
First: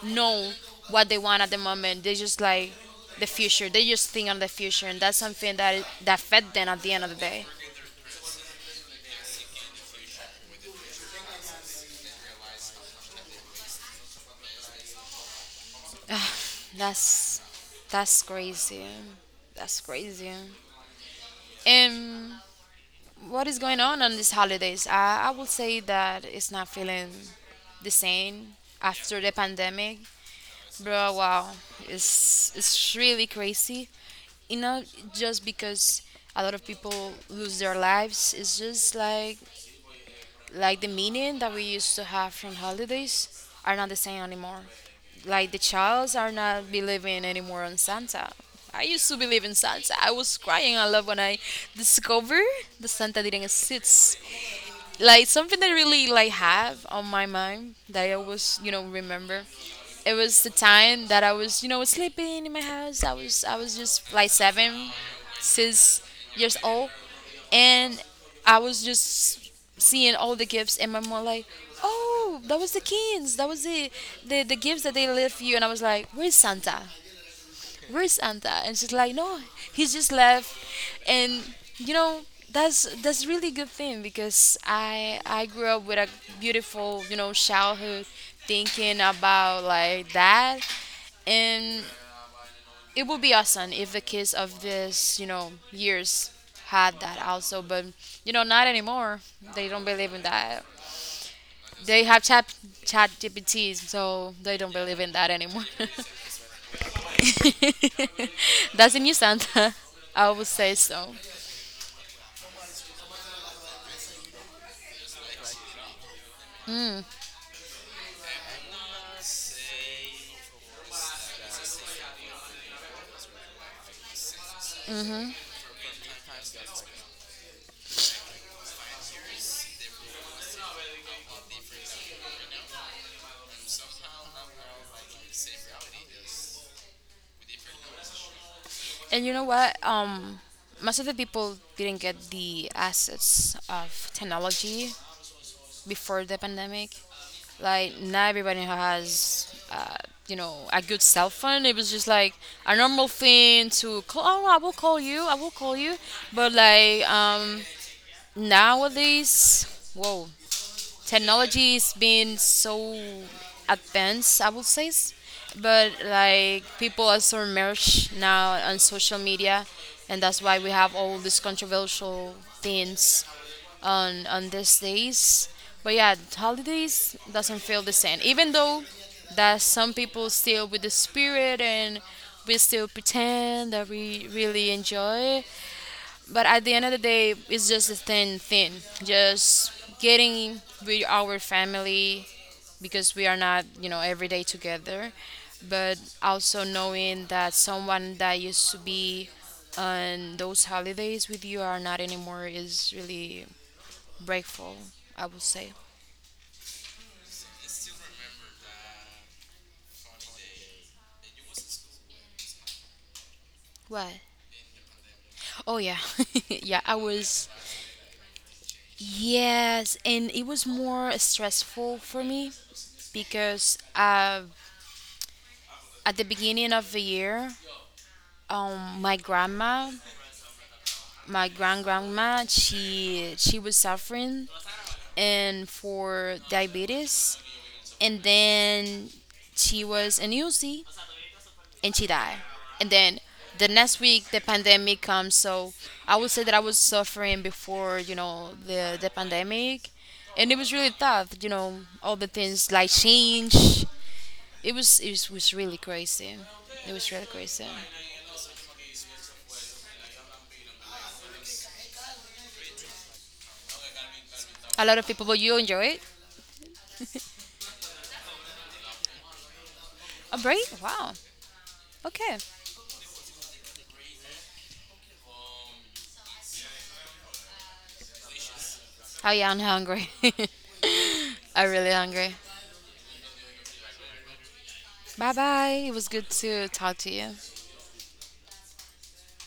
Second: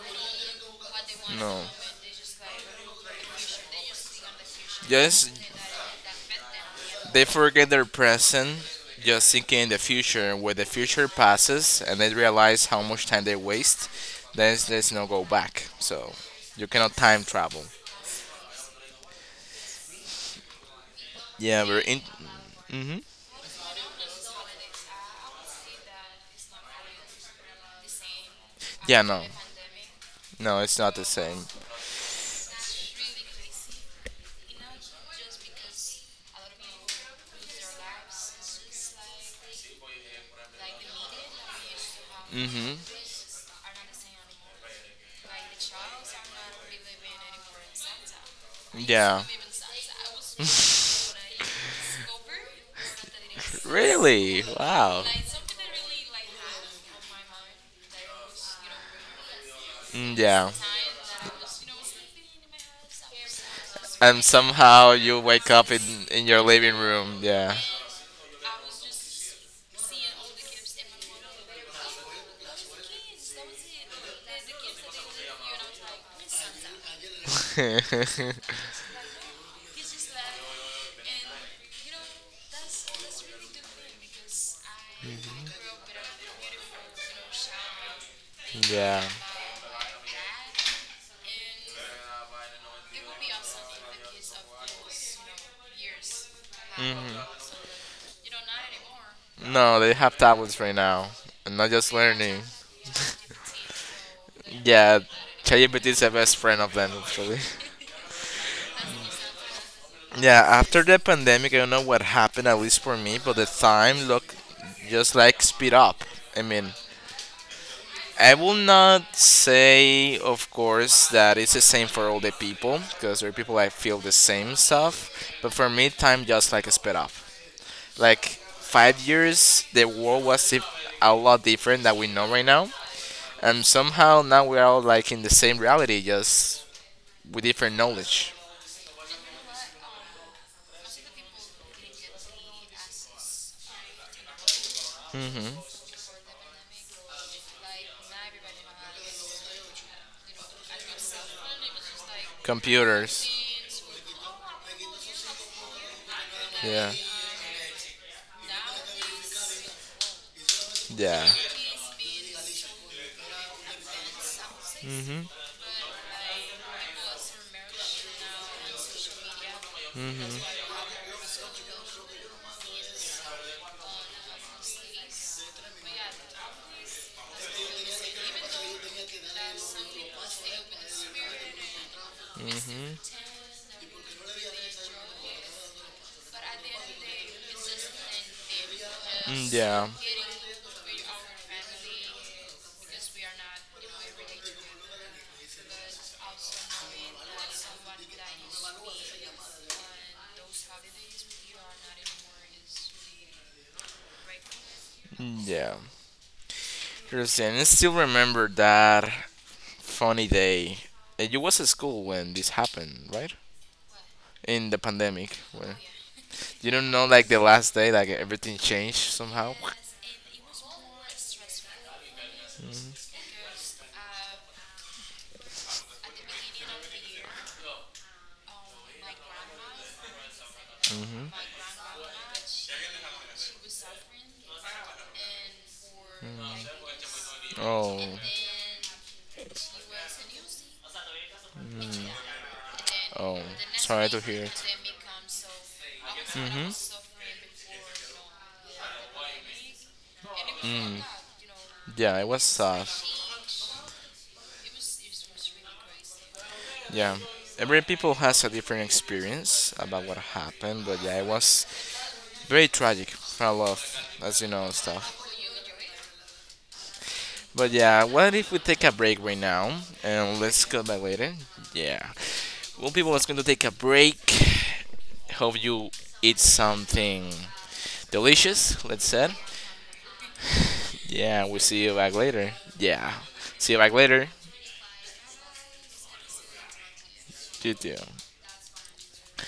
Speaker 2: know what they want at the
Speaker 1: No.
Speaker 2: moment. They just like the future. They just think on the future, and that's
Speaker 1: Just
Speaker 2: something that that fed them at the end of the
Speaker 1: They
Speaker 2: day.
Speaker 1: forget their present, just thinking in the future. When the future passes and they realize how much time they waste, then there's no go back. So you cannot time
Speaker 2: That's
Speaker 1: travel.
Speaker 2: that's crazy. That's crazy.
Speaker 1: Yeah, we're in.
Speaker 2: And
Speaker 1: Hmm.
Speaker 2: what is going on these holidays? I will say that it's not feeling the same
Speaker 1: Yeah,
Speaker 2: after
Speaker 1: no,
Speaker 2: the pandemic.
Speaker 1: no, it's not the
Speaker 2: Bro,
Speaker 1: same.
Speaker 2: wow, it's really crazy. You know, just because a lot of people lose their lives, it's just like the meaning that we used to have from
Speaker 1: Hmm.
Speaker 2: holidays are not the same anymore. Like the childs are not believing anymore on Santa. I used to
Speaker 1: Yeah.
Speaker 2: believe in Santa. I was crying a lot when I discovered that Santa didn't exist,
Speaker 1: Really? Wow.
Speaker 2: like something that really like have on my mind that I always you know remember. It
Speaker 1: Mm,
Speaker 2: was the
Speaker 1: yeah.
Speaker 2: time that I was you know sleeping in my house. I was just
Speaker 1: And
Speaker 2: like seven,
Speaker 1: somehow you wake up in
Speaker 2: six
Speaker 1: in your
Speaker 2: years
Speaker 1: living
Speaker 2: old,
Speaker 1: room. Yeah.
Speaker 2: and I was just seeing all the gifts, and my mom like, oh, that was the kids. That was the the gifts that they left you, and I was like, where's Santa? Where's Santa? And she's like, no, he's just left. And you know, that's really good thing because I grew up with a beautiful you know childhood thinking
Speaker 1: Yeah.
Speaker 2: about like that, and it would be awesome if the kids of this you know years had that also. But you know, not anymore. They
Speaker 1: No,
Speaker 2: don't
Speaker 1: they
Speaker 2: believe
Speaker 1: have
Speaker 2: in
Speaker 1: tablets
Speaker 2: that.
Speaker 1: right now, and not just
Speaker 2: They have
Speaker 1: learning.
Speaker 2: chat GPTs, so they don't believe
Speaker 1: Yeah.
Speaker 2: in that anymore.
Speaker 1: ChatGPT is the best friend of them, actually.
Speaker 2: That's a new Santa, I
Speaker 1: Yeah,
Speaker 2: would say
Speaker 1: after the
Speaker 2: so.
Speaker 1: pandemic, I don't know what happened, at least for me, but the time look just like speed up. I mean, I will not say, of course, that it's the same for all the people, because there are people that feel the same stuff. But for me, time just like sped up. Like 5 years, the world was a lot different than we know right now, and somehow now we are all like in the same reality, just with different knowledge.
Speaker 2: And you know what? Most of the people didn't get the assets of technology
Speaker 1: Hmm.
Speaker 2: before the pandemic. Like not everybody has, you know, a good cell phone. It was just like a normal
Speaker 1: Computers.
Speaker 2: thing to call. Oh, I will call you. I will call you. But
Speaker 1: Yeah.
Speaker 2: like nowadays, whoa.
Speaker 1: Yeah.
Speaker 2: Technology is being so advanced, I would say,
Speaker 1: Hmm.
Speaker 2: but like people are so immersed now on social media, and that's why we have all these controversial things on these days. But yeah, holidays doesn't feel the same, even though that some people still with the spirit and we still
Speaker 1: Hmm.
Speaker 2: pretend that we really enjoy, but at the end of the day, it's just a thin thing. Just
Speaker 1: Yeah.
Speaker 2: getting with our family because we are not, you know, every day together. But also knowing that someone that used to be on those holidays with you are not anymore is really breakful, I would
Speaker 1: Mm,
Speaker 2: say.
Speaker 1: yeah. Christian, I still remember that funny day. You was at school when this happened, right?
Speaker 2: What?
Speaker 1: In the pandemic, where
Speaker 2: Oh yeah,
Speaker 1: you
Speaker 2: yeah.
Speaker 1: don't
Speaker 2: I
Speaker 1: know, like the
Speaker 2: was,
Speaker 1: last day, like everything changed somehow.
Speaker 2: yes, and it was more stressful for me because at the beginning of the year, my grandma, my grandma, she was suffering and for diabetes,
Speaker 1: Oh,
Speaker 2: and then she was in UC and she died, and then
Speaker 1: oh,
Speaker 2: the next
Speaker 1: sorry to
Speaker 2: week the
Speaker 1: hear.
Speaker 2: pandemic comes. So I would say that I
Speaker 1: Mhm.
Speaker 2: was suffering before you know the pandemic, and it was really
Speaker 1: Mm.
Speaker 2: tough, you know, all
Speaker 1: Yeah,
Speaker 2: the
Speaker 1: it was
Speaker 2: things
Speaker 1: sad.
Speaker 2: like change. It was it was really crazy. It was
Speaker 1: Yeah.
Speaker 2: really crazy.
Speaker 1: Every people has a different experience about what happened, but yeah, it was very tragic for a lot, of, as you know,
Speaker 2: A lot of
Speaker 1: stuff.
Speaker 2: people, but you enjoy it.
Speaker 1: But yeah, what if we take a break right now
Speaker 2: A
Speaker 1: and
Speaker 2: break,
Speaker 1: let's come back
Speaker 2: wow.
Speaker 1: later? Yeah.
Speaker 2: Okay.
Speaker 1: Well, people, it's going to take a break. Hope you eat something delicious, let's say.
Speaker 2: Oh yeah, I'm hungry.
Speaker 1: Yeah, we'll
Speaker 2: I'm
Speaker 1: see
Speaker 2: really
Speaker 1: you back
Speaker 2: hungry.
Speaker 1: later. Yeah. See you back later.
Speaker 2: Bye bye. It was good to talk to you.
Speaker 1: You too.